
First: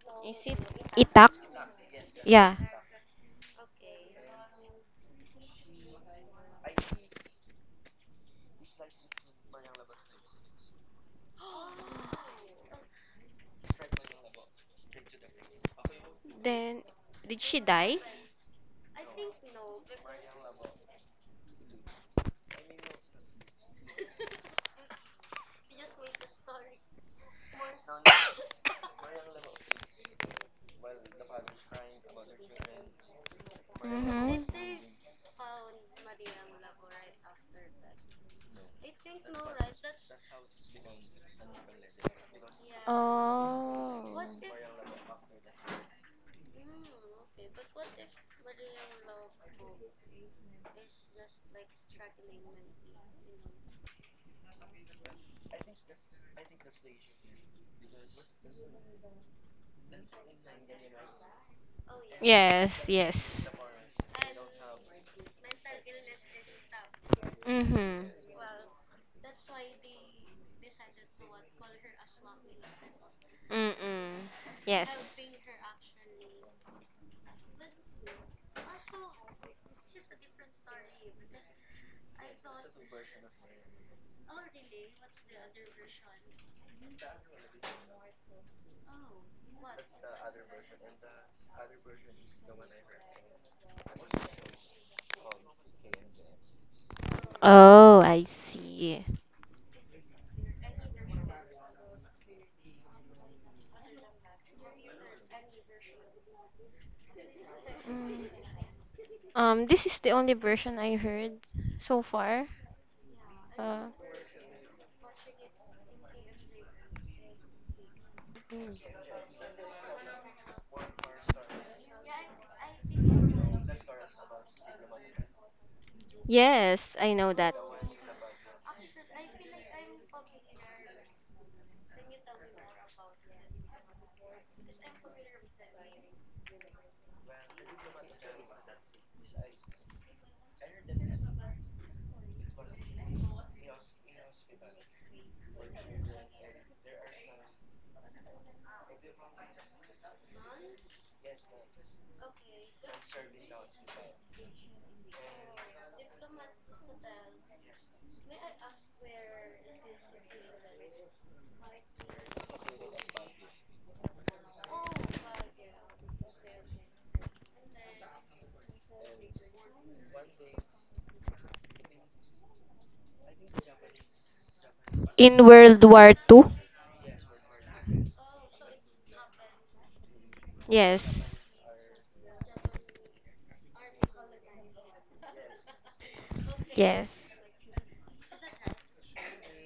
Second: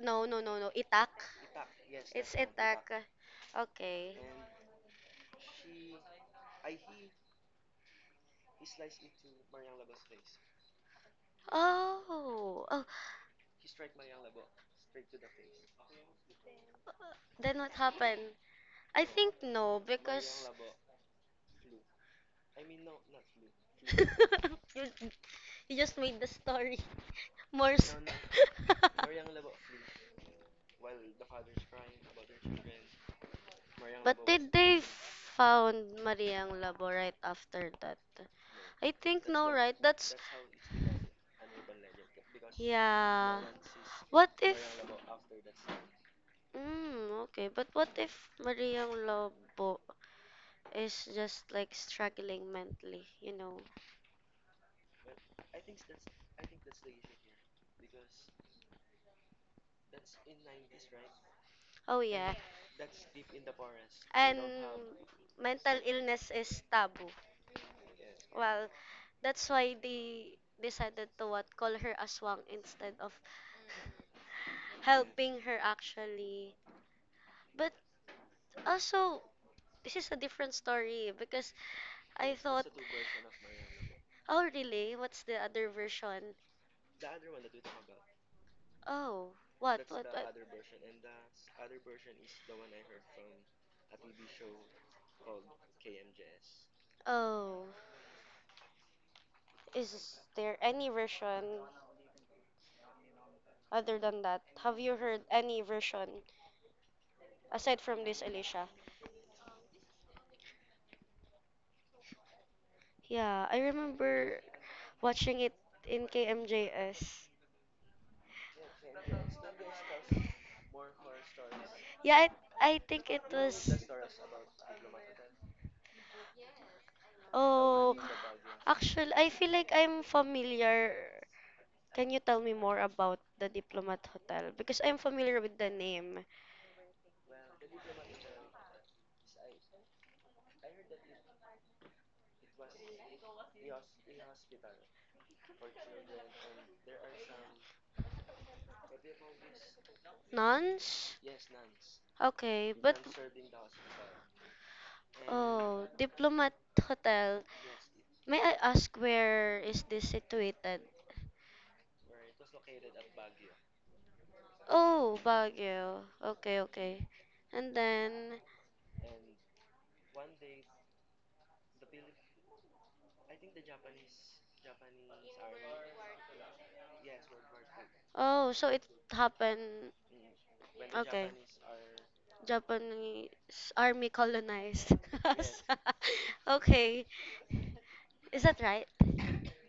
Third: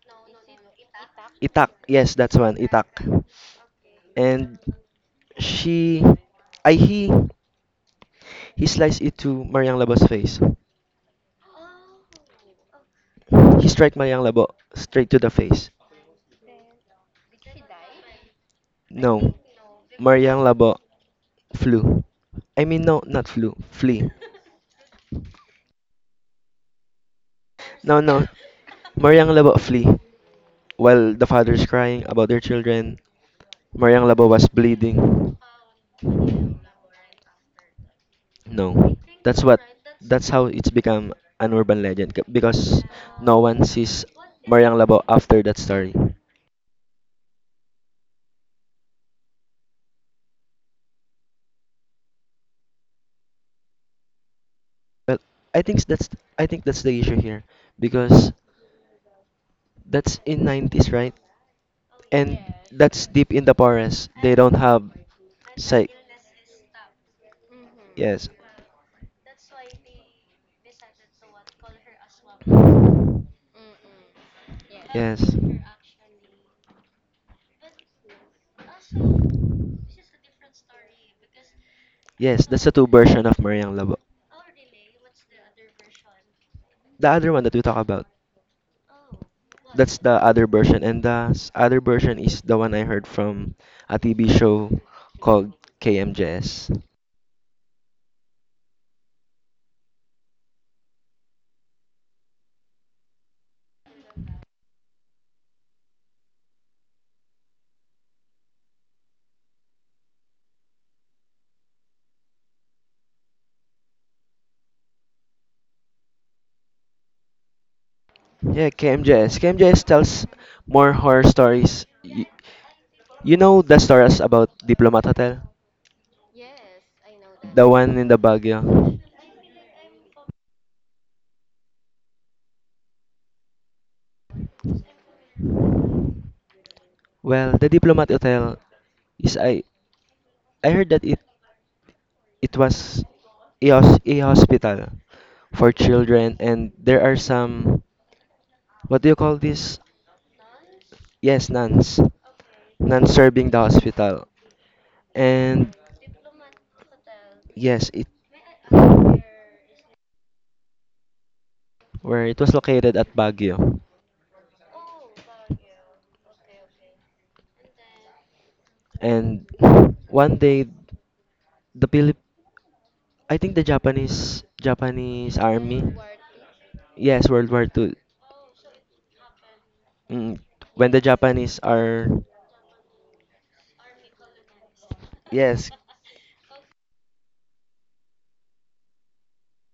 [SPEAKER 2] No,
[SPEAKER 3] Is
[SPEAKER 2] no, no,
[SPEAKER 3] it?
[SPEAKER 2] no. Itak?
[SPEAKER 3] Itak.
[SPEAKER 1] itak. Yes,
[SPEAKER 2] It's
[SPEAKER 1] that's
[SPEAKER 3] Yeah.
[SPEAKER 1] one itak.
[SPEAKER 2] itak. Okay.
[SPEAKER 1] And she, I he, he sliced it to Mariang Labo's face.
[SPEAKER 2] Oh. Oh.
[SPEAKER 1] He strike Mariang Labo straight to the face.
[SPEAKER 3] Then did she
[SPEAKER 2] Then what
[SPEAKER 3] die?
[SPEAKER 2] happened? I
[SPEAKER 1] No,
[SPEAKER 2] think no
[SPEAKER 1] Mariang
[SPEAKER 2] because
[SPEAKER 1] Labo flew. I mean, no, not flew. Flee.
[SPEAKER 2] you, you just made the story more.
[SPEAKER 1] No,
[SPEAKER 2] S-
[SPEAKER 1] no. Mariang Labo flee. While the fathers crying about their children, Mariang
[SPEAKER 2] but
[SPEAKER 1] Labo
[SPEAKER 3] Mm-hmm.
[SPEAKER 1] was
[SPEAKER 2] did they
[SPEAKER 1] bleeding.
[SPEAKER 2] found Mariang Labo right after that? I
[SPEAKER 1] No.
[SPEAKER 2] think
[SPEAKER 1] That's
[SPEAKER 2] no,
[SPEAKER 1] what
[SPEAKER 2] right? That's
[SPEAKER 1] that's how it's become an urban legend because no
[SPEAKER 2] yeah.
[SPEAKER 1] one sees
[SPEAKER 3] Oh.
[SPEAKER 2] What
[SPEAKER 1] Mariang
[SPEAKER 2] if
[SPEAKER 1] Labo after that story.
[SPEAKER 2] mm, okay, but what if Maria Lobo is just like struggling mentally, you know?
[SPEAKER 1] Well, I think that's I think that's the issue here because that's in 90s, right?
[SPEAKER 2] Oh
[SPEAKER 1] And
[SPEAKER 2] yeah.
[SPEAKER 3] Yes,
[SPEAKER 1] that's deep in
[SPEAKER 3] yes.
[SPEAKER 1] the forest. They
[SPEAKER 2] And
[SPEAKER 1] don't have
[SPEAKER 2] mental
[SPEAKER 1] sight.
[SPEAKER 2] illness is taboo.
[SPEAKER 3] Mm-hmm.
[SPEAKER 1] Yes,
[SPEAKER 2] Well, that's why they decided to what call her aswang
[SPEAKER 3] Mm-mm. Yes.
[SPEAKER 1] yes,
[SPEAKER 2] helping her actually. But also, this is a different story because I
[SPEAKER 1] yes. That's
[SPEAKER 2] thought,
[SPEAKER 1] the two version of Mariang Labo.
[SPEAKER 2] oh really? What's the other version?
[SPEAKER 1] The other one that we talk about.
[SPEAKER 2] Oh, what?
[SPEAKER 1] That's the other version, and the other version is the one I heard from a TV show called KMJS.
[SPEAKER 2] Oh,
[SPEAKER 3] Oh, I see.
[SPEAKER 2] is there any version? Other than that, have you heard any version aside from this,
[SPEAKER 3] Mm.
[SPEAKER 2] Alicia?
[SPEAKER 3] This is the only version I heard so far.
[SPEAKER 2] Yeah, I
[SPEAKER 3] Uh,
[SPEAKER 2] remember watching it in KMJS.
[SPEAKER 1] Yeah,
[SPEAKER 3] mm.
[SPEAKER 1] KMJS. KMJS tells more horror stories. You,
[SPEAKER 2] Yeah, I think it
[SPEAKER 1] you know the
[SPEAKER 2] was.
[SPEAKER 1] stories about Diplomat Hotel,
[SPEAKER 3] Yes, I know that.
[SPEAKER 1] the one
[SPEAKER 2] Oh,
[SPEAKER 1] in the Baguio.
[SPEAKER 2] actually, I feel like I'm familiar. Can you tell me more about the Diplomat Hotel? Because I'm familiar with the name.
[SPEAKER 1] Well, the Diplomat Hotel is I heard that it was a, a hospital for children and there are some what do you call this?
[SPEAKER 2] Nuns?
[SPEAKER 1] Yes, nuns.
[SPEAKER 2] Okay, but.
[SPEAKER 1] Nuns serving the hospital. And
[SPEAKER 2] Oh, Diplomat Hotel.
[SPEAKER 1] yes, it
[SPEAKER 2] May I ask where is this situated?
[SPEAKER 1] where it was located at Baguio.
[SPEAKER 2] Oh, Baguio. Okay, okay. And then,
[SPEAKER 1] And one day the Philip I think the Japanese
[SPEAKER 3] In
[SPEAKER 1] army.
[SPEAKER 3] World War Two.
[SPEAKER 1] Yes, World War II.
[SPEAKER 2] oh, so it happened.
[SPEAKER 1] Mm, when the
[SPEAKER 2] Okay,
[SPEAKER 3] Yes,
[SPEAKER 1] Japanese are
[SPEAKER 2] Japanese army colonized us.
[SPEAKER 1] yes,
[SPEAKER 2] Okay,
[SPEAKER 3] yes,
[SPEAKER 2] is that right?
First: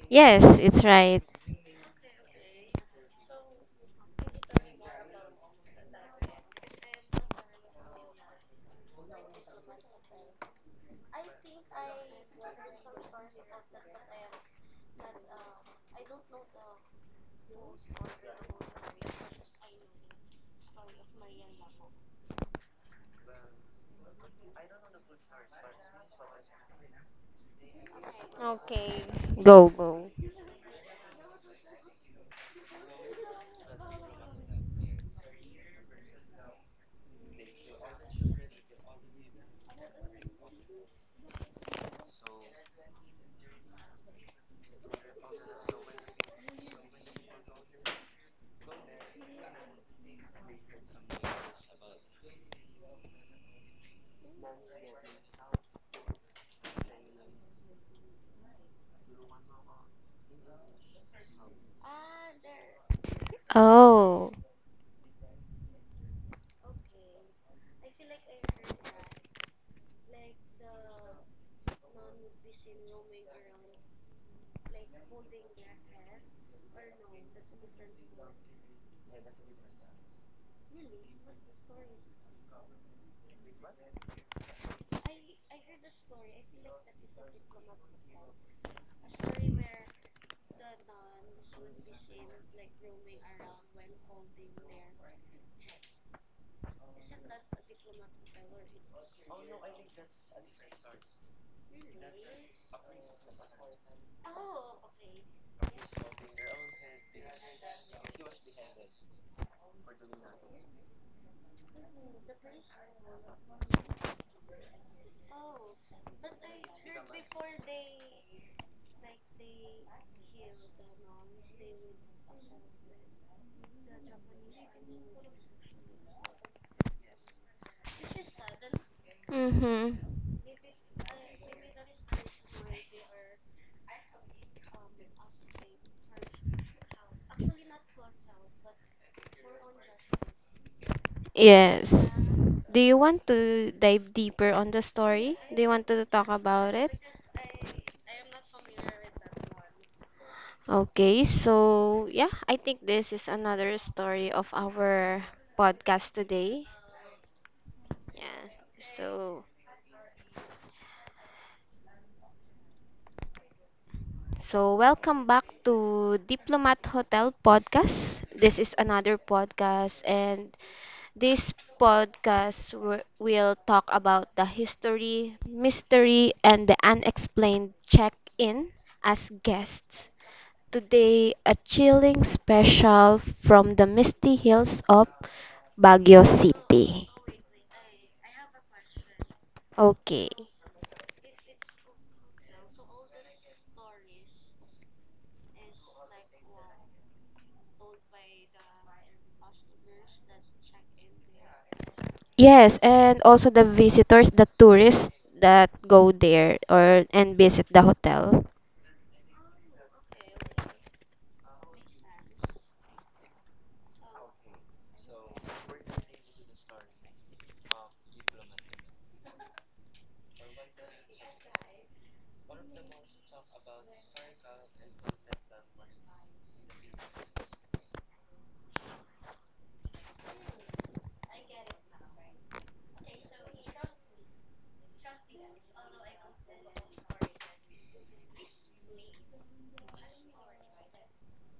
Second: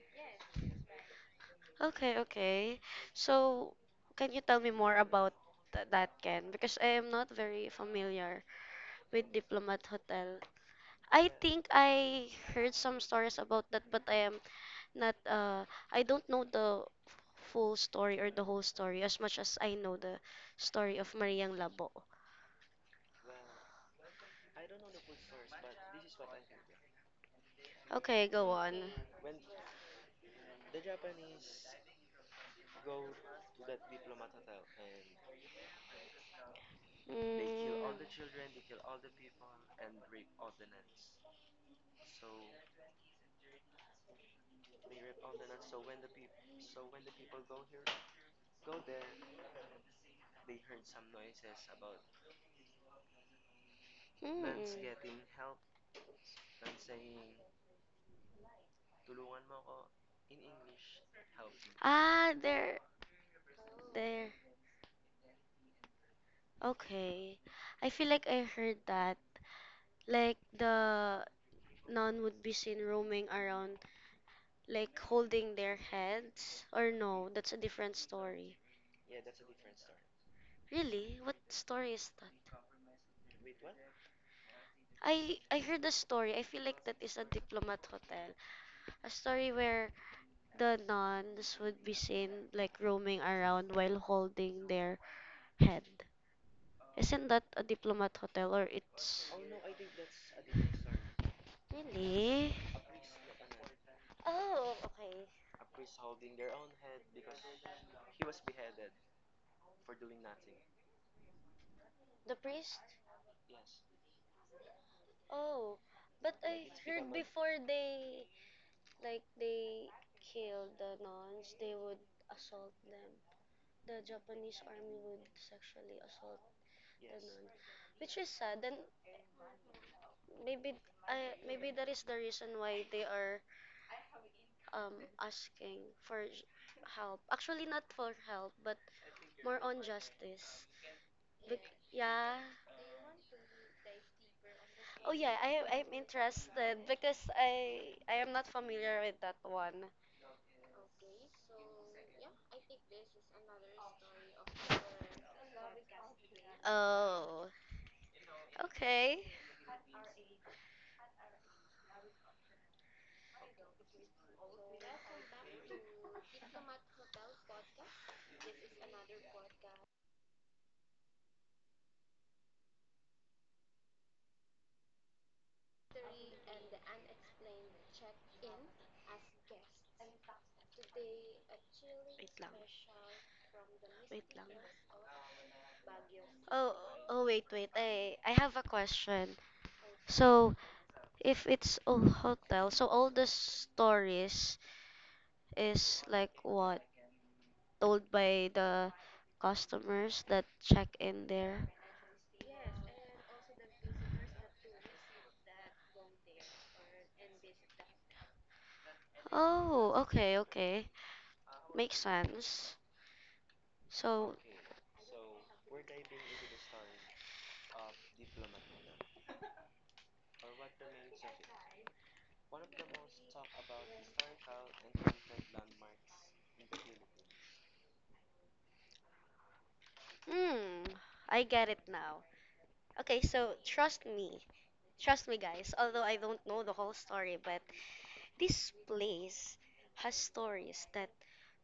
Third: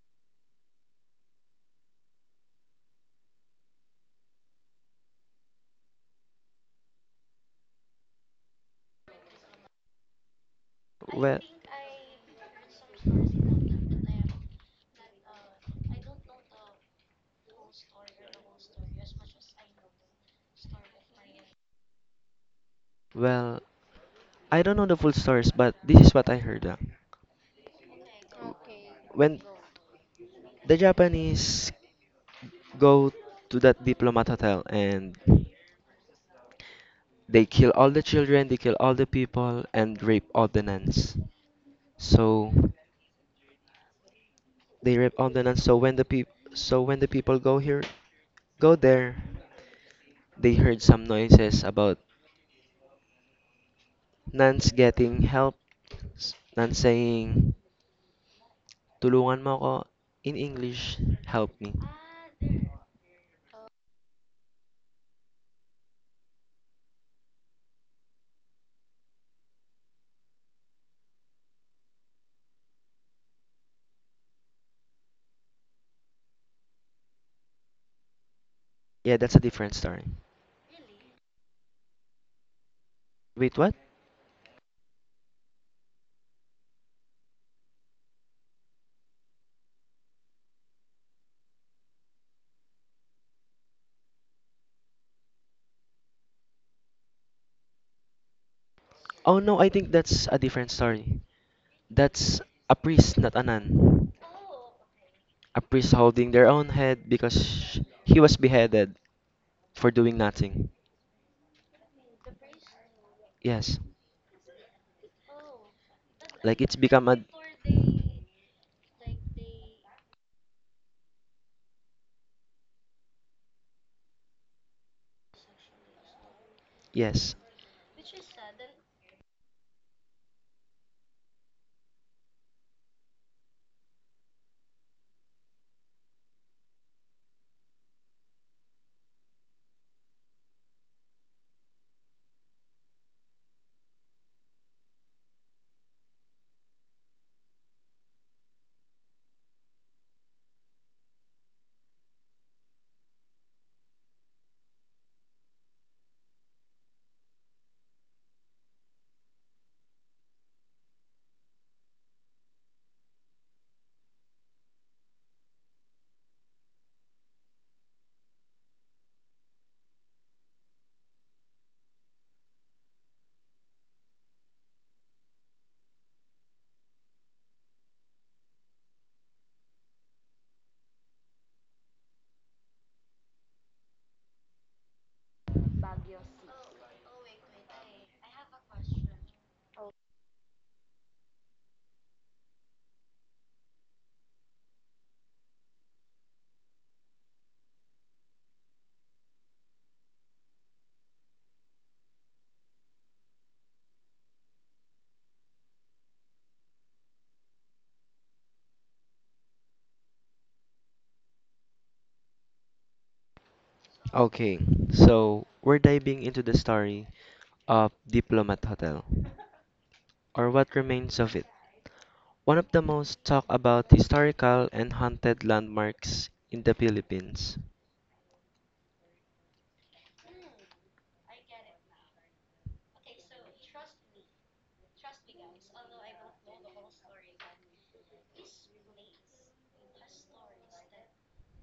[SPEAKER 3] yes. It's right.
[SPEAKER 2] Okay, okay. So, can you tell me more about that, Ken? Because I am not very familiar with Diplomat Hotel. I
[SPEAKER 1] well,
[SPEAKER 2] think I heard some stories about that, but I am not I don't know the full story or the whole story as much as I know the story of Mariang Labo.
[SPEAKER 1] well, I don't know the full stories, but this is what I heard.
[SPEAKER 2] Okay, go on.
[SPEAKER 3] Okay.
[SPEAKER 1] When
[SPEAKER 3] Go, go.
[SPEAKER 1] the Japanese go to that diplomat hotel and they kill all
[SPEAKER 2] Mm.
[SPEAKER 1] the children, they kill all the people, and rape all the nuns. So they rape all the nuns. So when the people go here, go there, they heard some noises about
[SPEAKER 2] Hmm.
[SPEAKER 1] nuns getting help, nuns saying, "Tulungan mo ako," in English, "Help me."
[SPEAKER 2] Ah, there,
[SPEAKER 3] Oh.
[SPEAKER 2] there. Okay. I feel like I heard that. Like the nun would be seen roaming around, like holding their heads. Or no, that's a different story.
[SPEAKER 1] Yeah, that's a different story.
[SPEAKER 2] Really? What story is that?
[SPEAKER 1] Wait, what?
[SPEAKER 2] I heard a story. I feel like that is a diplomat hotel. A story where the nuns would be seen like roaming around while holding their head. Isn't that a diplomat hotel or it's
[SPEAKER 1] Oh no, I think that's a different story. That's
[SPEAKER 2] really?
[SPEAKER 1] a priest, not a nun.
[SPEAKER 2] Oh, okay.
[SPEAKER 1] A priest holding their own head because he was beheaded for doing nothing.
[SPEAKER 2] The priest?
[SPEAKER 1] Yes,
[SPEAKER 2] Oh, but
[SPEAKER 1] like
[SPEAKER 2] I
[SPEAKER 1] it's become
[SPEAKER 2] heard
[SPEAKER 1] a
[SPEAKER 2] before they like they killed the nuns, they would assault them. The Japanese army would sexually assault
[SPEAKER 1] yes.
[SPEAKER 2] Ganun. Which is sad. Then
[SPEAKER 3] Mm-hmm.
[SPEAKER 2] maybe I maybe that is the reason why they are um asking for help. Actually not for help, but more on justice. Bec-
[SPEAKER 3] Yes.
[SPEAKER 2] yeah.
[SPEAKER 3] Do you want to dive deeper on the
[SPEAKER 2] Oh yeah,
[SPEAKER 3] story?
[SPEAKER 2] I
[SPEAKER 3] Do you
[SPEAKER 2] I'm
[SPEAKER 3] want to talk about
[SPEAKER 2] interested
[SPEAKER 3] it?
[SPEAKER 2] because I am not familiar with that one.
[SPEAKER 3] Okay, so yeah, I think this is another story of our podcast today.
[SPEAKER 2] Oh.
[SPEAKER 3] Yeah.
[SPEAKER 2] Okay.
[SPEAKER 3] So welcome back to Diplomat Hotel podcast. This is another podcast and this podcast will talk about the history, mystery, and the unexplained. Check in as guests. Today, a chilling
[SPEAKER 2] Wait lang.
[SPEAKER 3] special from the
[SPEAKER 2] Wait
[SPEAKER 3] misty
[SPEAKER 2] lang.
[SPEAKER 3] hills of Baguio
[SPEAKER 2] Oh,
[SPEAKER 3] City.
[SPEAKER 2] oh wait. I have a question.
[SPEAKER 3] Okay.
[SPEAKER 2] So, if it's a hotel, so all the stories is like what told by the customers that check in there.
[SPEAKER 3] Yes, and also the visitors, the tourists that go there or and visit the hotel.
[SPEAKER 2] Oh, okay, okay. Makes sense. So,
[SPEAKER 1] Okay, so we're diving into the story of Diplomat Hotel, or what remains of it. One of the most talked about historical and haunted landmarks in the Philippines.
[SPEAKER 2] hmm, I get it now. Okay, so trust me. Trust me, guys. Although I don't know the whole story, but this place has stories that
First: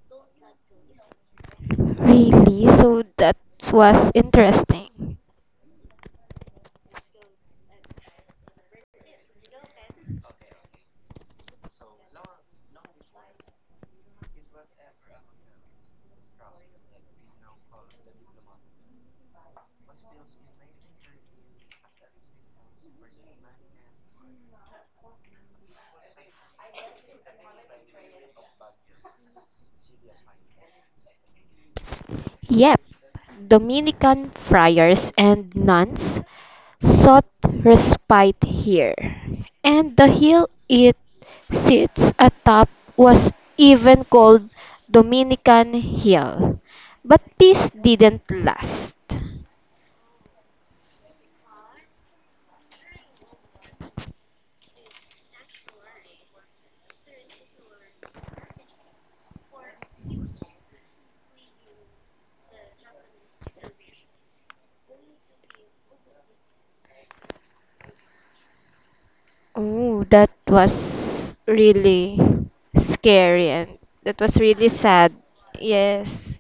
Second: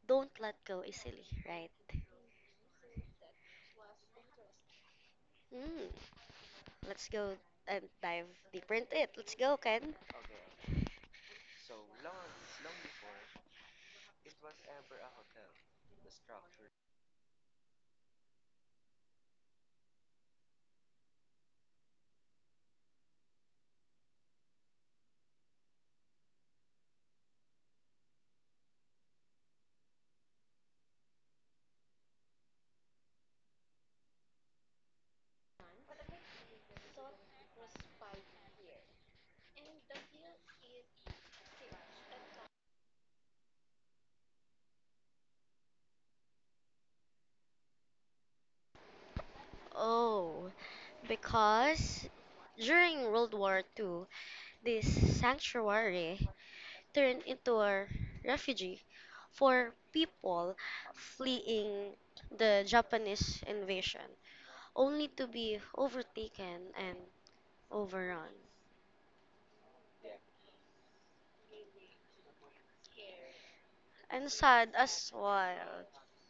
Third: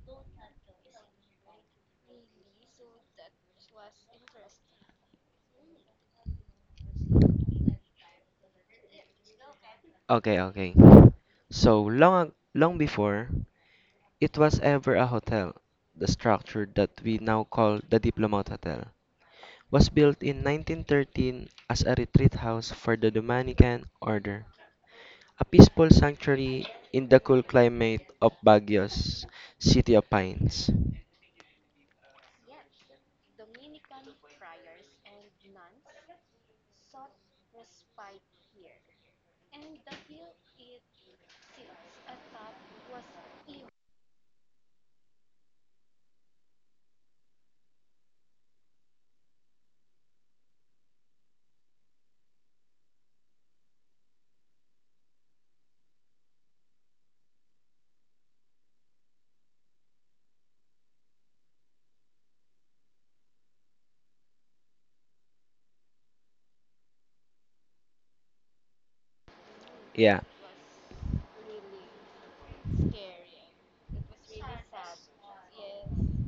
[SPEAKER 2] don't let go easily, right?
[SPEAKER 3] Really? So that was interesting.
[SPEAKER 2] Mm, let's go and dive deeper into it. Let's go, Ken.
[SPEAKER 1] Okay. So long before it was ever a hotel. The structure that we now call the Diplomat Hotel was built in 1913 as a retreat house for the Dominican order, a peaceful sanctuary in the cool climate of Baguio's City of Pines.
[SPEAKER 3] Yep, Dominican friars and nuns sought respite here, and the hill it sits atop was even called Dominican Hill. But peace didn't last.
[SPEAKER 2] Oh, because during World War II, this sanctuary turned into a refugee for people fleeing the Japanese invasion, only to be overtaken and overrun.
[SPEAKER 3] Oh, that
[SPEAKER 1] Yeah,
[SPEAKER 3] was really scary and that was
[SPEAKER 2] And
[SPEAKER 3] really
[SPEAKER 2] sad
[SPEAKER 3] sad.
[SPEAKER 2] as well.
[SPEAKER 3] Yes,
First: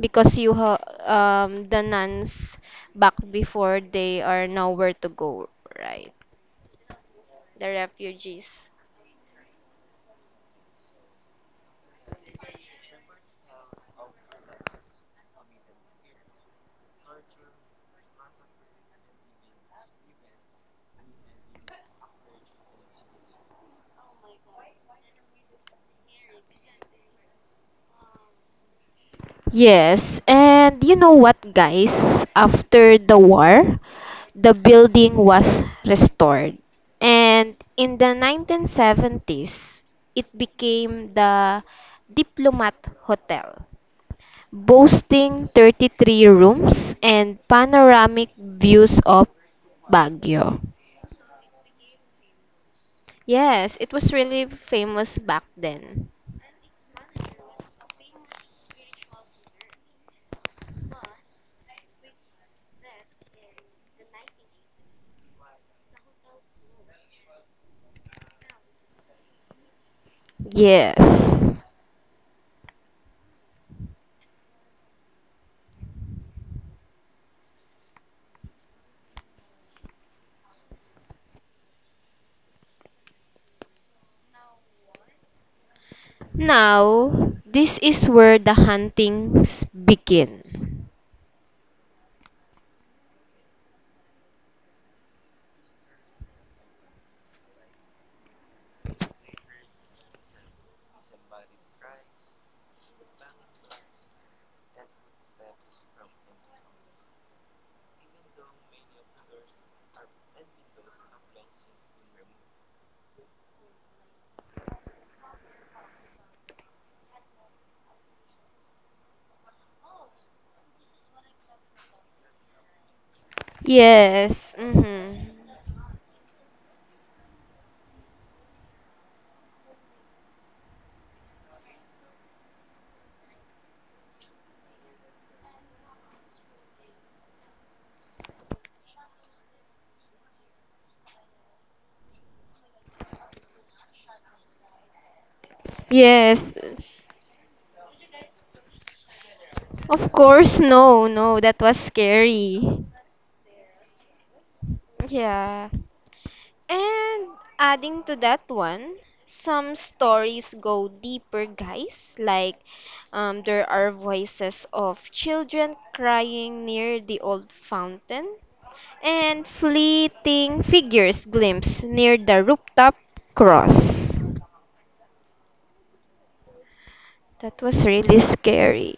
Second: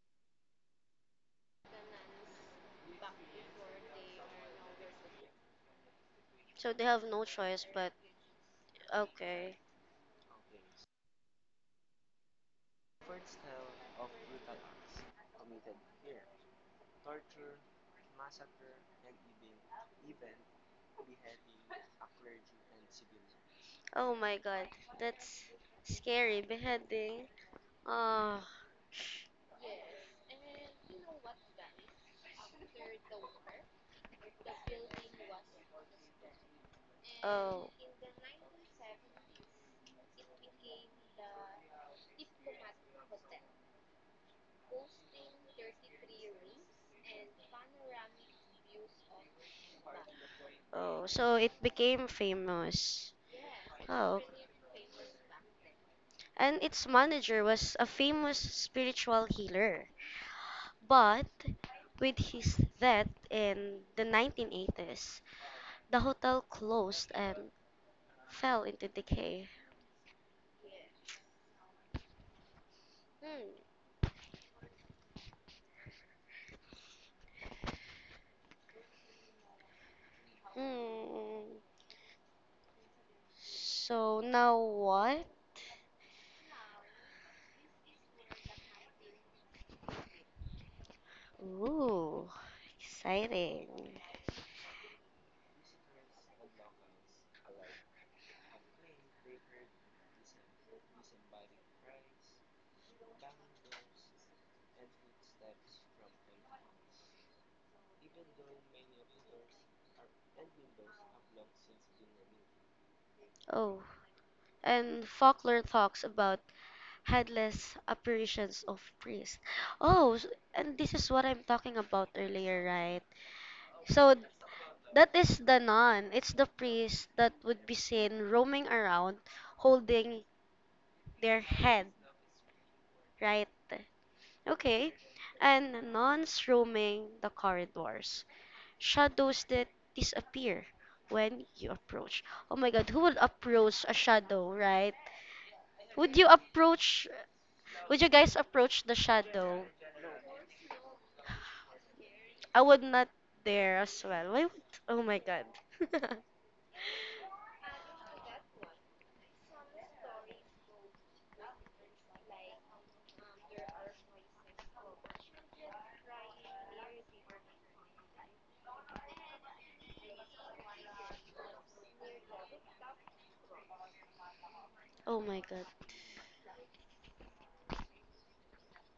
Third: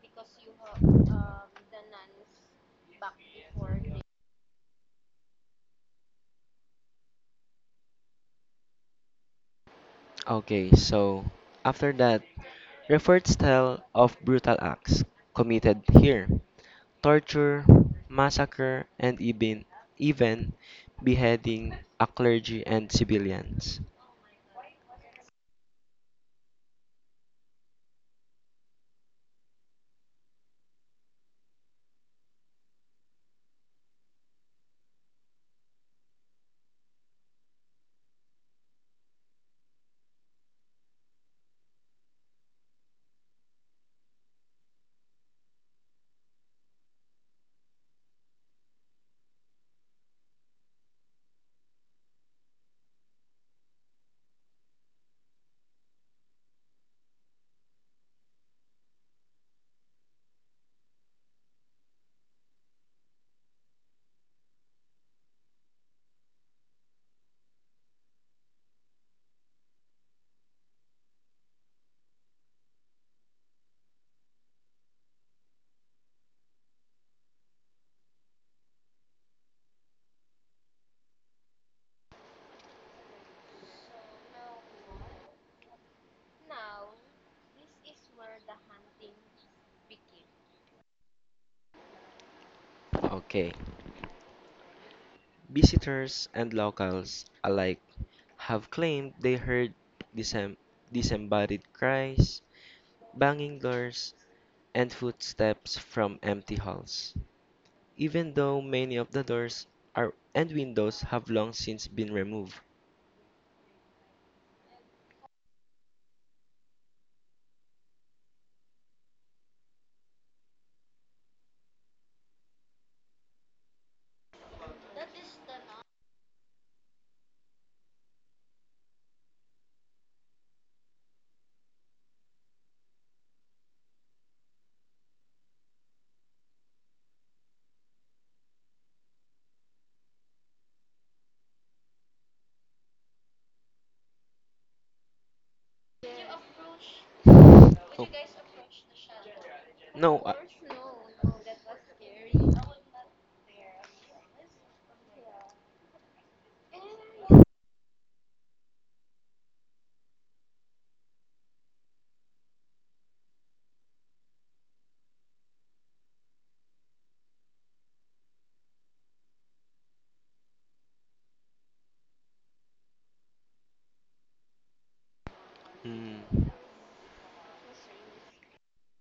[SPEAKER 3] because you ha the nuns back before, they are nowhere to go, right?
[SPEAKER 2] So they have no choice
[SPEAKER 3] The
[SPEAKER 2] but
[SPEAKER 3] refugees.
[SPEAKER 2] okay.
[SPEAKER 1] okay, so after that, records tell of brutal acts committed here: torture, massacre, and even beheading a clergy and civilians.
[SPEAKER 2] Oh my god, that's scary. Beheading. Uh,
[SPEAKER 3] Yes, and you know what, guys? After the war, the building was restored. And
[SPEAKER 2] oh,
[SPEAKER 3] in the 1970s, it became the Diplomat Hotel, boasting 33 rooms and panoramic views of Baguio.
[SPEAKER 2] oh, so it became famous.
[SPEAKER 3] Yes, it was
[SPEAKER 2] Oh,
[SPEAKER 3] really famous back then.
[SPEAKER 2] and its manager was a famous spiritual healer. But with his death in the 1980s, the hotel closed and fell into decay.
[SPEAKER 3] Yes.
[SPEAKER 2] Hmm. Hmm. So now what?
[SPEAKER 3] Now, this is where the huntings begin.
[SPEAKER 2] Ooh,
[SPEAKER 1] Okay.
[SPEAKER 2] exciting.
[SPEAKER 1] Visitors and locals alike have claimed they heard disem- disembodied cries, banging doors, and footsteps from empty halls, even though many of the doors are and windows have long since been removed.
[SPEAKER 2] Oh, and folklore talks about headless apparitions of priests. Oh, s- and this is what I'm talking about earlier, right? So
[SPEAKER 3] Yes.
[SPEAKER 2] that
[SPEAKER 3] Hmm.
[SPEAKER 2] is the nun. It's the priest that would be seen roaming around holding their head, right? Okay. And nuns roaming the corridors. Shadows that disappear when you approach. Oh my god, who would approach a shadow, right? Would you
[SPEAKER 3] Yes.
[SPEAKER 2] approach would you guys approach the shadow?
[SPEAKER 3] Of
[SPEAKER 1] No,
[SPEAKER 3] course, no, no, that was
[SPEAKER 2] I
[SPEAKER 3] scary.
[SPEAKER 2] would not dare as well. Why would oh my god.
[SPEAKER 3] Yeah. And adding to that one, some stories go deeper, guys. Like, there are voices of children crying near the old fountain, and fleeting figures glimpsed near the rooftop cross.
[SPEAKER 2] oh my god.
[SPEAKER 1] mm,
[SPEAKER 3] That was really scary.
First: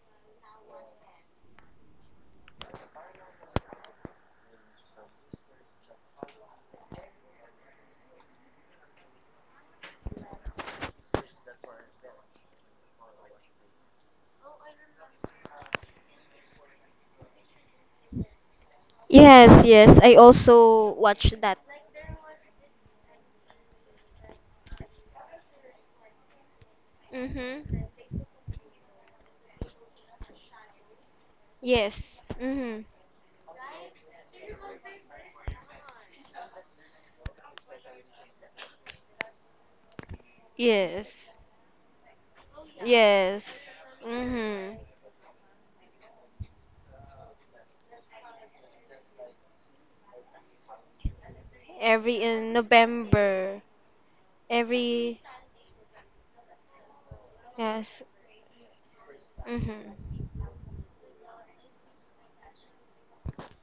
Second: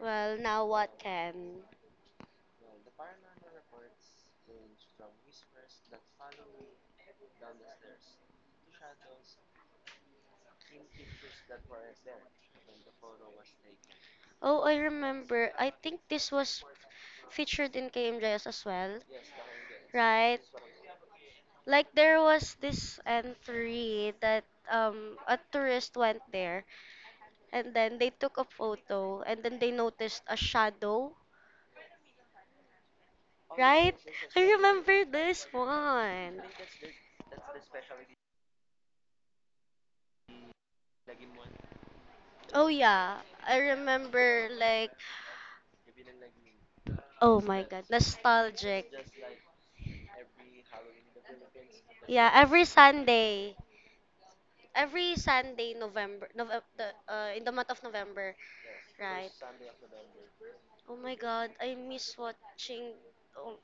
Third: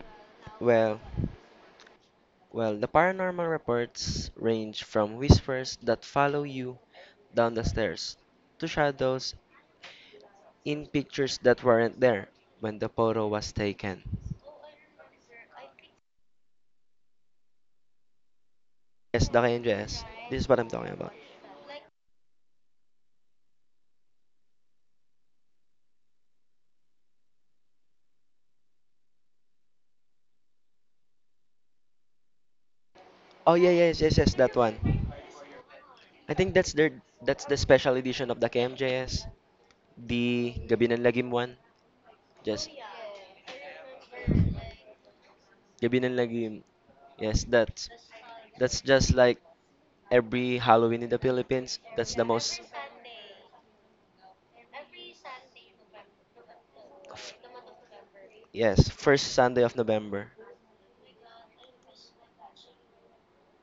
[SPEAKER 2] Well, now what
[SPEAKER 1] well,
[SPEAKER 2] can?
[SPEAKER 1] well, the paranormal reports range from whispers that follow you down the stairs to shadows in pictures that weren't there when the photo was taken.
[SPEAKER 2] Oh I remember I think this was featured in KMJS as well.
[SPEAKER 1] Yes, the
[SPEAKER 3] Yes, yes,
[SPEAKER 1] KNJS.
[SPEAKER 3] I
[SPEAKER 1] This
[SPEAKER 2] Right?
[SPEAKER 1] is what I'm talking
[SPEAKER 3] also
[SPEAKER 1] about.
[SPEAKER 3] watched that.
[SPEAKER 2] Like there was this entry that a tourist went there and
[SPEAKER 3] Mhm.
[SPEAKER 2] then they took a photo and then they noticed a shadow
[SPEAKER 3] Yes. Mhm.
[SPEAKER 1] Oh yeah,
[SPEAKER 2] right?
[SPEAKER 1] yes, yes, yes,
[SPEAKER 2] I
[SPEAKER 1] that one.
[SPEAKER 2] remember this
[SPEAKER 1] I
[SPEAKER 2] one.
[SPEAKER 1] think that's the special edition of the KMJS. The Gabi ng Lagim
[SPEAKER 3] Yes.
[SPEAKER 1] one.
[SPEAKER 2] Oh
[SPEAKER 1] Just
[SPEAKER 2] yeah, I
[SPEAKER 3] Yes.
[SPEAKER 2] remember
[SPEAKER 1] Gabi
[SPEAKER 3] Mhm.
[SPEAKER 2] like
[SPEAKER 1] ng Lagim.
[SPEAKER 2] oh
[SPEAKER 1] Yes,
[SPEAKER 2] my god,
[SPEAKER 1] that's
[SPEAKER 2] nostalgic.
[SPEAKER 1] just like every Halloween in the Philippines. That's
[SPEAKER 3] Every
[SPEAKER 1] the
[SPEAKER 2] Yeah,
[SPEAKER 3] in
[SPEAKER 1] most
[SPEAKER 2] every Sunday,
[SPEAKER 3] November,
[SPEAKER 2] every
[SPEAKER 3] every
[SPEAKER 2] Sunday November, in the month of
[SPEAKER 3] yes.
[SPEAKER 2] November,
[SPEAKER 1] yes,
[SPEAKER 2] right?
[SPEAKER 1] first Sunday of
[SPEAKER 3] Mhm.
[SPEAKER 1] November.
[SPEAKER 2] Oh my god, I miss watching. Oh,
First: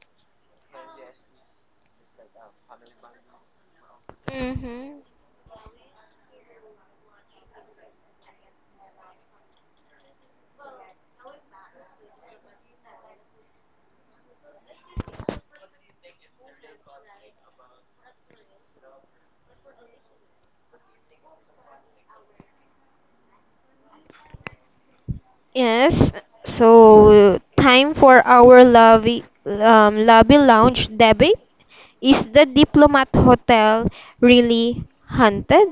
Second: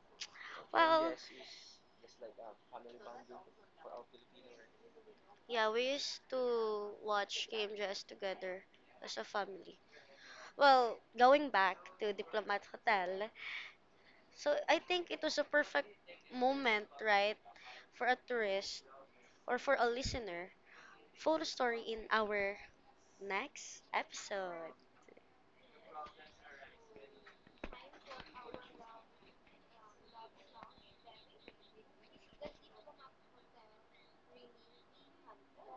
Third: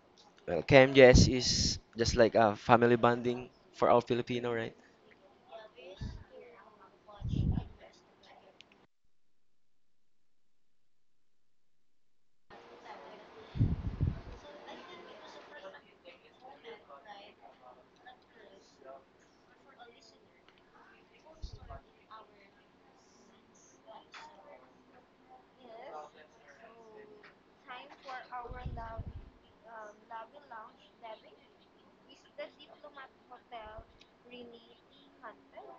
[SPEAKER 1] Well,
[SPEAKER 2] well,
[SPEAKER 1] KMJS is just like a family bonding for all Filipino, right?
[SPEAKER 3] Mhm.
[SPEAKER 2] yeah, we used to watch Game Jazz together as a family. Well, going back to Diplomat Hotel, so I think it was a perfect moment, right, for a tourist or for a listener. Full story in our next episode.
[SPEAKER 3] Yes. So time for our lobby lobby lounge debate. Is the Diplomat Hotel really haunted?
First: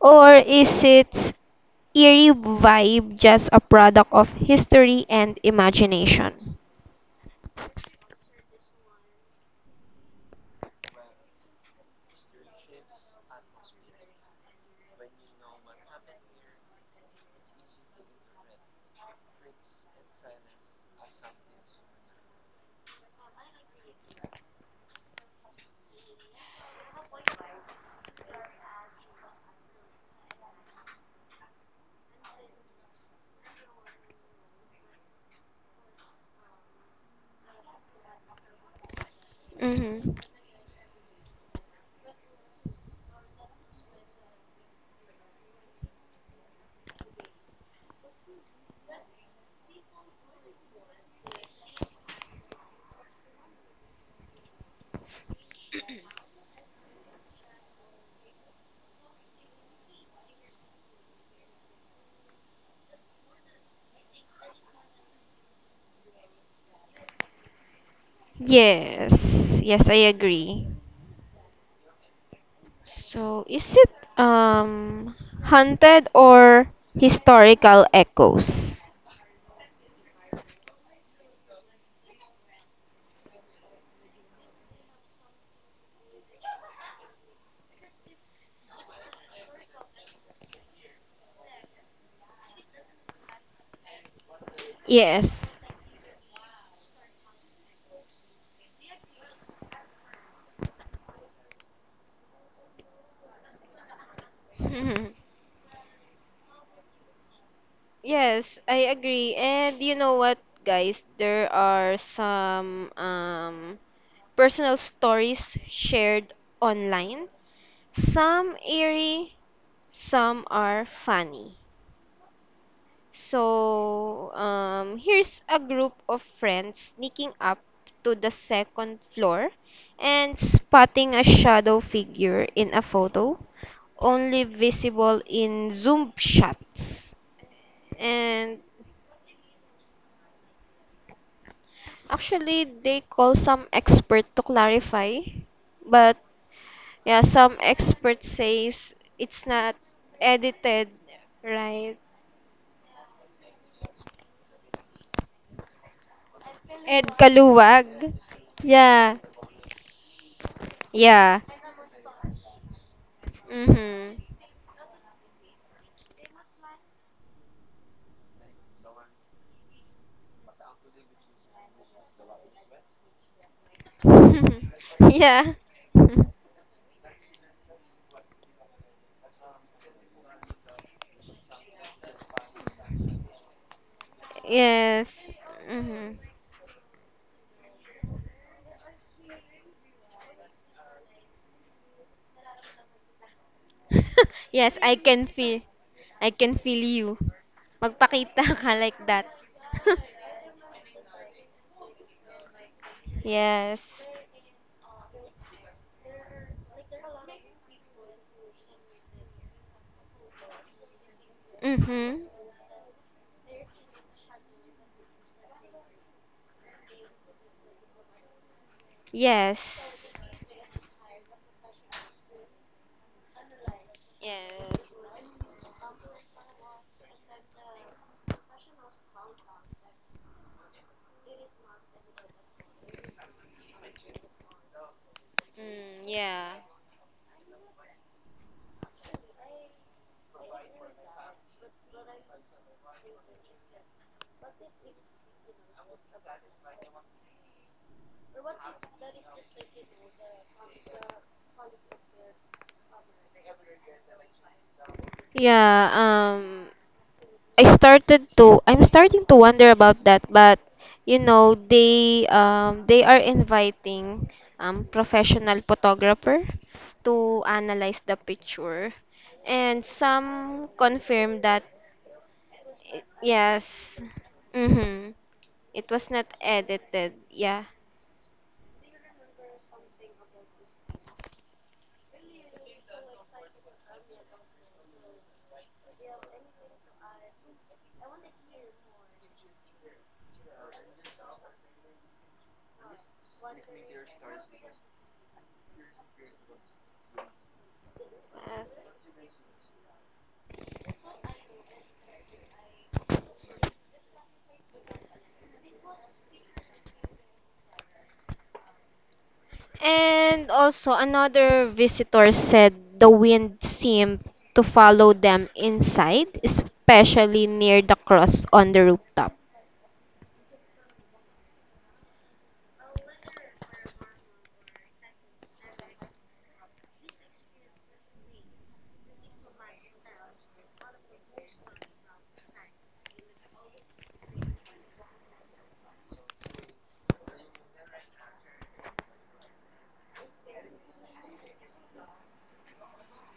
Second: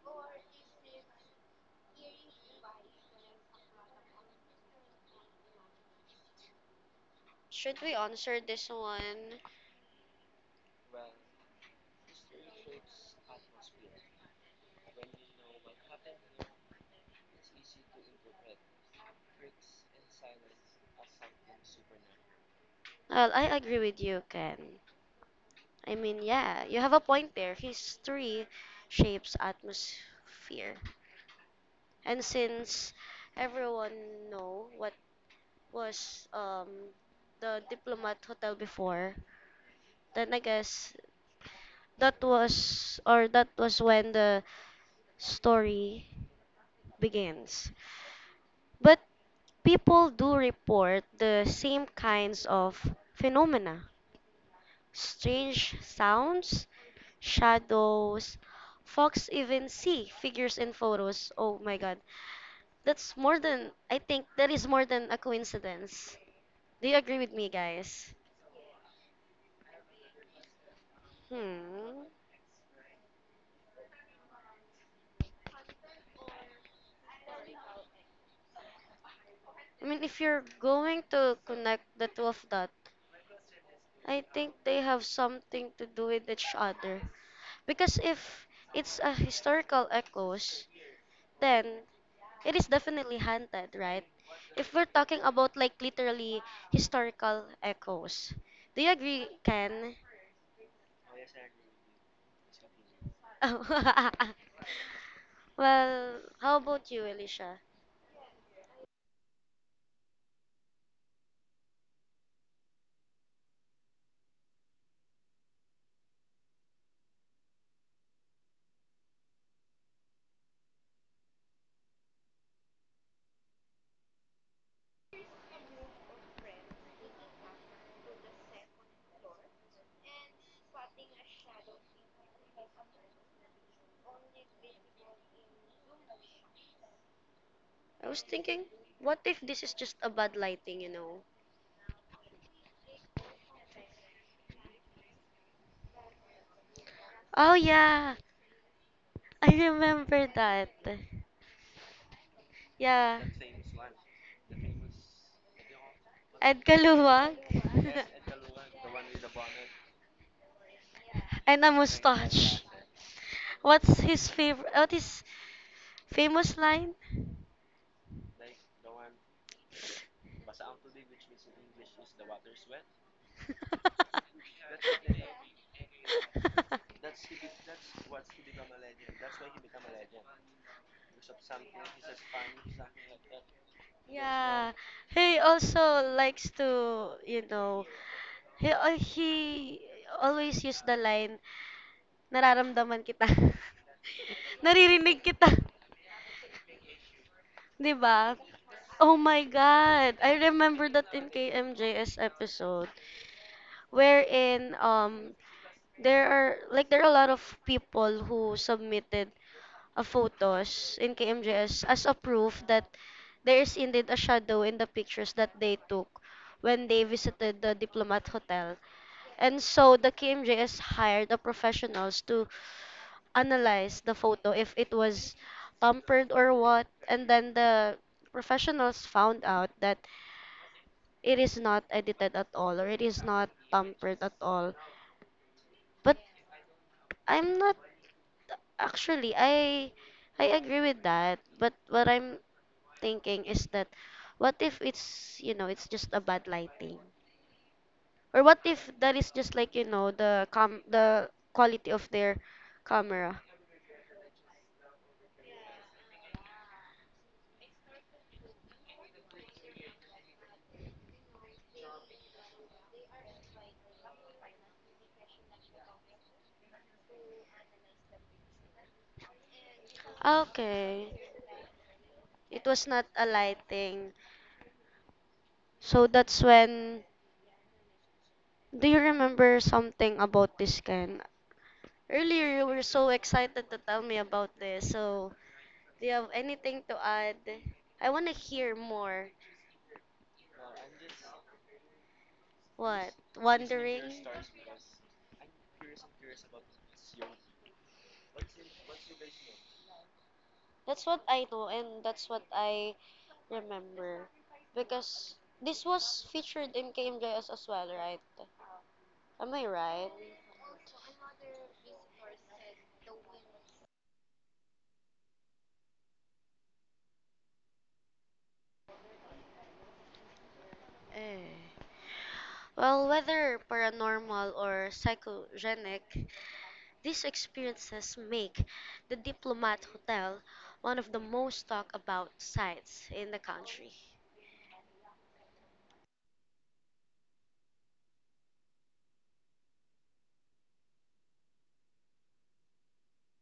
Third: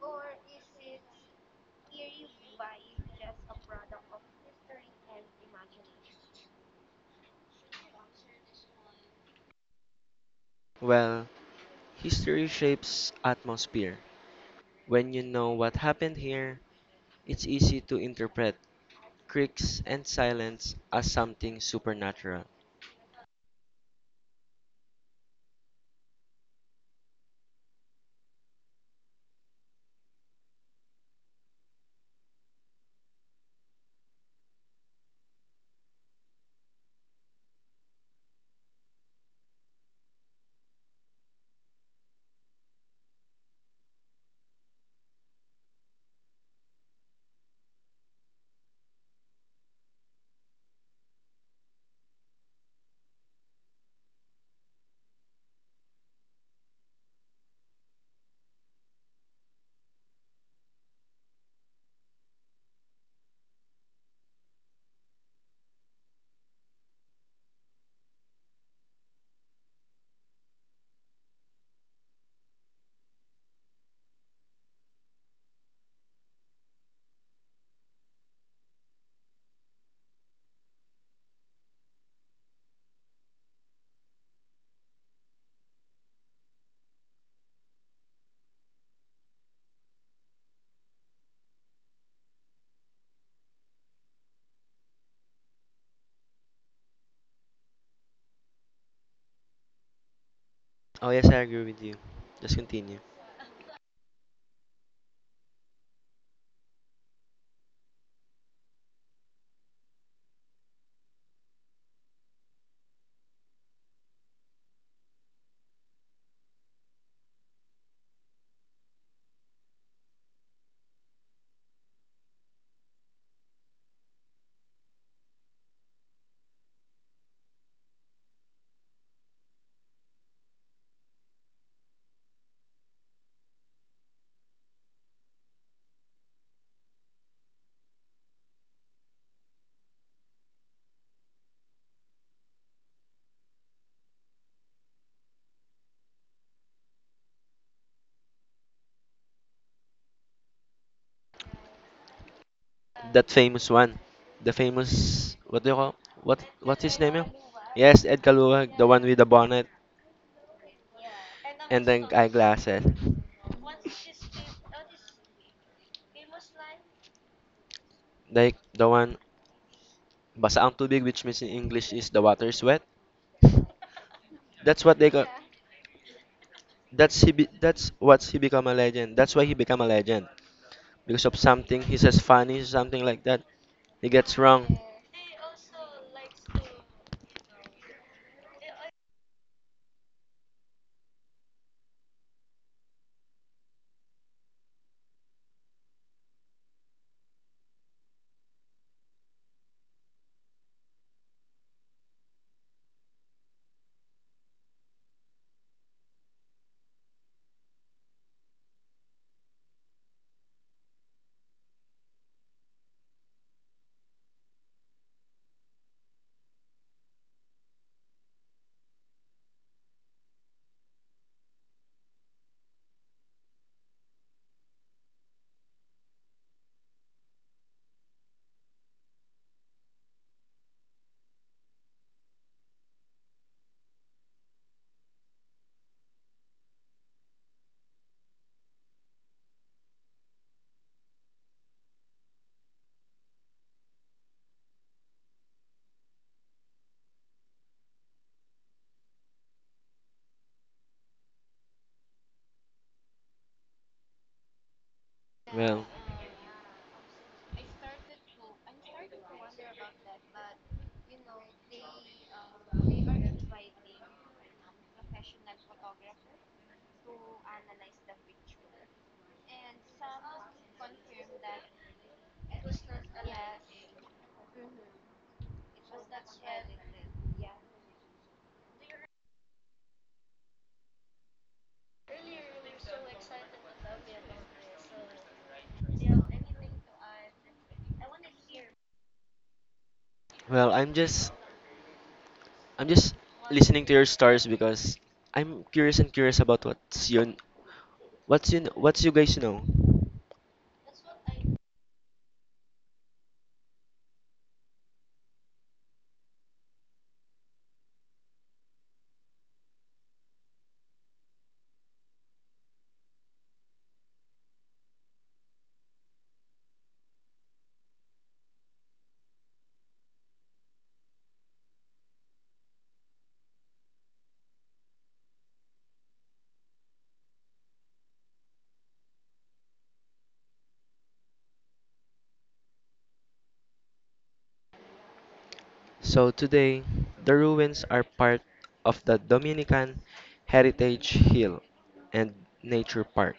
[SPEAKER 3] Or is its eerie vibe just a product of history and imagination?
[SPEAKER 2] Should we answer this one?
[SPEAKER 1] Well, history shapes atmosphere. When you know what happened here, it's easy to interpret creaks and silence as something supernatural.
[SPEAKER 2] Well, I agree with you, Ken. I mean, yeah, you have a point there. History shapes atmosphere. And since everyone know what was the diplomat hotel before,
[SPEAKER 3] Hmm.
[SPEAKER 2] then I guess that was when the story begins. But people do report the same kinds of phenomena strange sounds, shadows. Fox even see figures in photos. Oh my god. That's more than I think that is more than a coincidence. Do you agree with me, guys?
[SPEAKER 3] Yes, yes, I agree.
[SPEAKER 2] Hmm.
[SPEAKER 3] So, is it haunted or historical echoes?
[SPEAKER 2] I mean, if you're going to connect the two of that, I think they have something to do with each other. Because if it's a historical echoes, then it is definitely haunted, right? If we're talking about
[SPEAKER 3] Yes.
[SPEAKER 2] like literally historical echoes, do you agree, Ken?
[SPEAKER 1] Oh yes, I agree with you. Just continue.
[SPEAKER 3] Mhm.
[SPEAKER 2] well, how about you, Alicia?
[SPEAKER 3] Yes, I agree. And you know what, guys? There are some personal stories shared online. Some eerie, some are funny. So, here's a group of friends sneaking up to the second floor and spotting a shadow figure in a photo, only visible in zoom shots.
[SPEAKER 2] I was
[SPEAKER 3] And
[SPEAKER 2] thinking, what if this is just a bad lighting, you know?
[SPEAKER 3] actually, they call some expert to clarify, but yeah,
[SPEAKER 2] Oh
[SPEAKER 3] some
[SPEAKER 2] yeah,
[SPEAKER 3] experts says it's
[SPEAKER 2] I
[SPEAKER 3] not
[SPEAKER 2] remember that.
[SPEAKER 3] edited, right?
[SPEAKER 2] Yeah.
[SPEAKER 1] That famous one. The famous what do you call what
[SPEAKER 2] Ed
[SPEAKER 1] what's his
[SPEAKER 3] Ed
[SPEAKER 1] name?
[SPEAKER 2] Kaluwag.
[SPEAKER 1] Yun?
[SPEAKER 3] Kaluwag.
[SPEAKER 1] Yes, Ed Kaluwag, the one
[SPEAKER 3] Yeah,
[SPEAKER 1] with the bonnet
[SPEAKER 3] yeah.
[SPEAKER 2] And a
[SPEAKER 1] and then
[SPEAKER 2] mustache.
[SPEAKER 1] eyeglasses.
[SPEAKER 2] What's
[SPEAKER 3] Mhm.
[SPEAKER 2] his favorite? What is famous line?
[SPEAKER 1] Like the one basa ang tubig which means in English is the water's wet. That's what they got.
[SPEAKER 3] Yeah.
[SPEAKER 1] That's what he become a legend. That's why he become a legend. Because of something he says funny something like that he gets wrong.
[SPEAKER 2] Yeah,
[SPEAKER 3] Yes.
[SPEAKER 2] he also
[SPEAKER 3] Mhm.
[SPEAKER 2] likes to, you know, he always use the line, nararamdaman kita.
[SPEAKER 3] Yes, I
[SPEAKER 2] Naririnig
[SPEAKER 3] can
[SPEAKER 2] kita,
[SPEAKER 3] feel. I can feel you.
[SPEAKER 2] 'di ba?
[SPEAKER 3] Magpakita ka like
[SPEAKER 2] Oh
[SPEAKER 3] that.
[SPEAKER 2] my God, I remember that in KMJS episode
[SPEAKER 3] Yes.
[SPEAKER 2] wherein there are a lot of people who submitted of photos in KMJS as a
[SPEAKER 3] Mhm.
[SPEAKER 2] proof that there is indeed a shadow in the pictures that they took when they visited the Diplomat Hotel. And so
[SPEAKER 3] Yes.
[SPEAKER 2] the KMJS hired the professionals to analyze the photo if it
[SPEAKER 3] Yes.
[SPEAKER 2] was tampered or what. And then the professionals found out that it is not edited at all or it is not tampered at all.
[SPEAKER 3] Mm,
[SPEAKER 2] But
[SPEAKER 3] yeah.
[SPEAKER 2] I'm not actually I agree with that, but what I'm thinking is that what if it's, you know, it's just a bad lighting? Or what if that is just like, you know, the quality of their camera?
[SPEAKER 3] Yeah,
[SPEAKER 1] well
[SPEAKER 3] I started to I'm starting to wonder about that, but you know they are inviting professional photographer to analyze the picture, and some
[SPEAKER 2] Okay.
[SPEAKER 3] confirm that
[SPEAKER 2] It was not a
[SPEAKER 3] yes,
[SPEAKER 2] lighting.
[SPEAKER 3] mm-hmm, it
[SPEAKER 2] So
[SPEAKER 3] was not
[SPEAKER 2] that's when
[SPEAKER 3] edited. Yeah.
[SPEAKER 2] do you remember something about this Ken? Earlier you were so excited to tell me about this. So do you have anything to add? I want to hear more.
[SPEAKER 1] well i'm just i'm
[SPEAKER 2] What?
[SPEAKER 1] just listening to your
[SPEAKER 2] Wondering?
[SPEAKER 1] stories because I'm curious about
[SPEAKER 3] Uh,
[SPEAKER 1] what's you guys know.
[SPEAKER 2] That's what I know and that's what I remember. Because this was featured in KMJS as well, right? Am I right?
[SPEAKER 3] and also, another visitor said the wind seemed to follow them inside, especially near the cross on the rooftop.
[SPEAKER 2] Eh. Well, whether paranormal or psychogenic, these experiences make the Diplomat Hotel one of the most talked about sites in the country.
[SPEAKER 1] So today the ruins are part of the Dominican Heritage Hill and Nature Park,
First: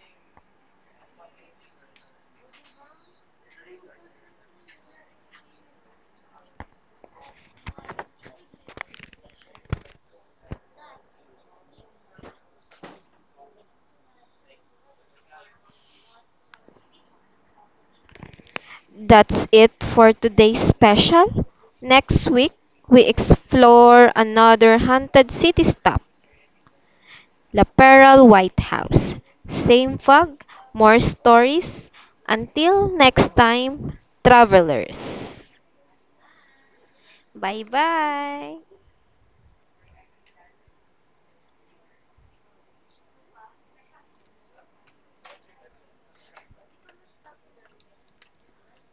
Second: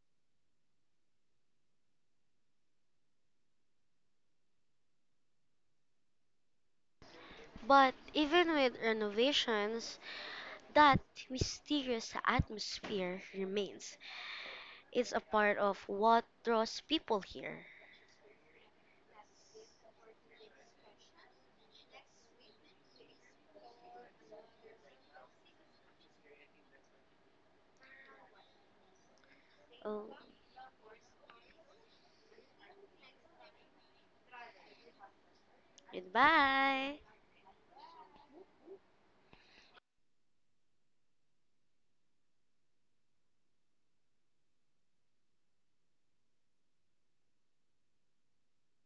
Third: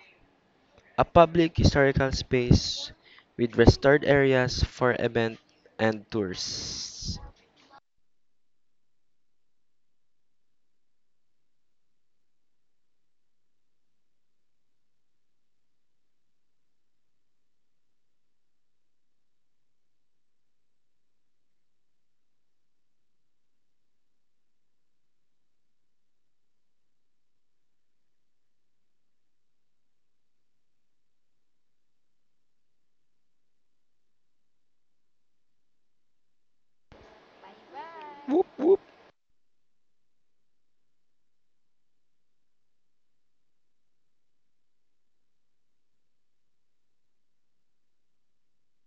[SPEAKER 1] a public historical space with restored areas for event and tours.
[SPEAKER 2] But even with renovations, that mysterious atmosphere remains. It's a part of what draws people here.
[SPEAKER 3] That's it for today's special. Next week, we explore another haunted city stop, La Pearl White House. Same
[SPEAKER 2] Oh,
[SPEAKER 3] fog, more stories. Until next time, travelers.
[SPEAKER 2] goodbye.
[SPEAKER 3] Bye bye.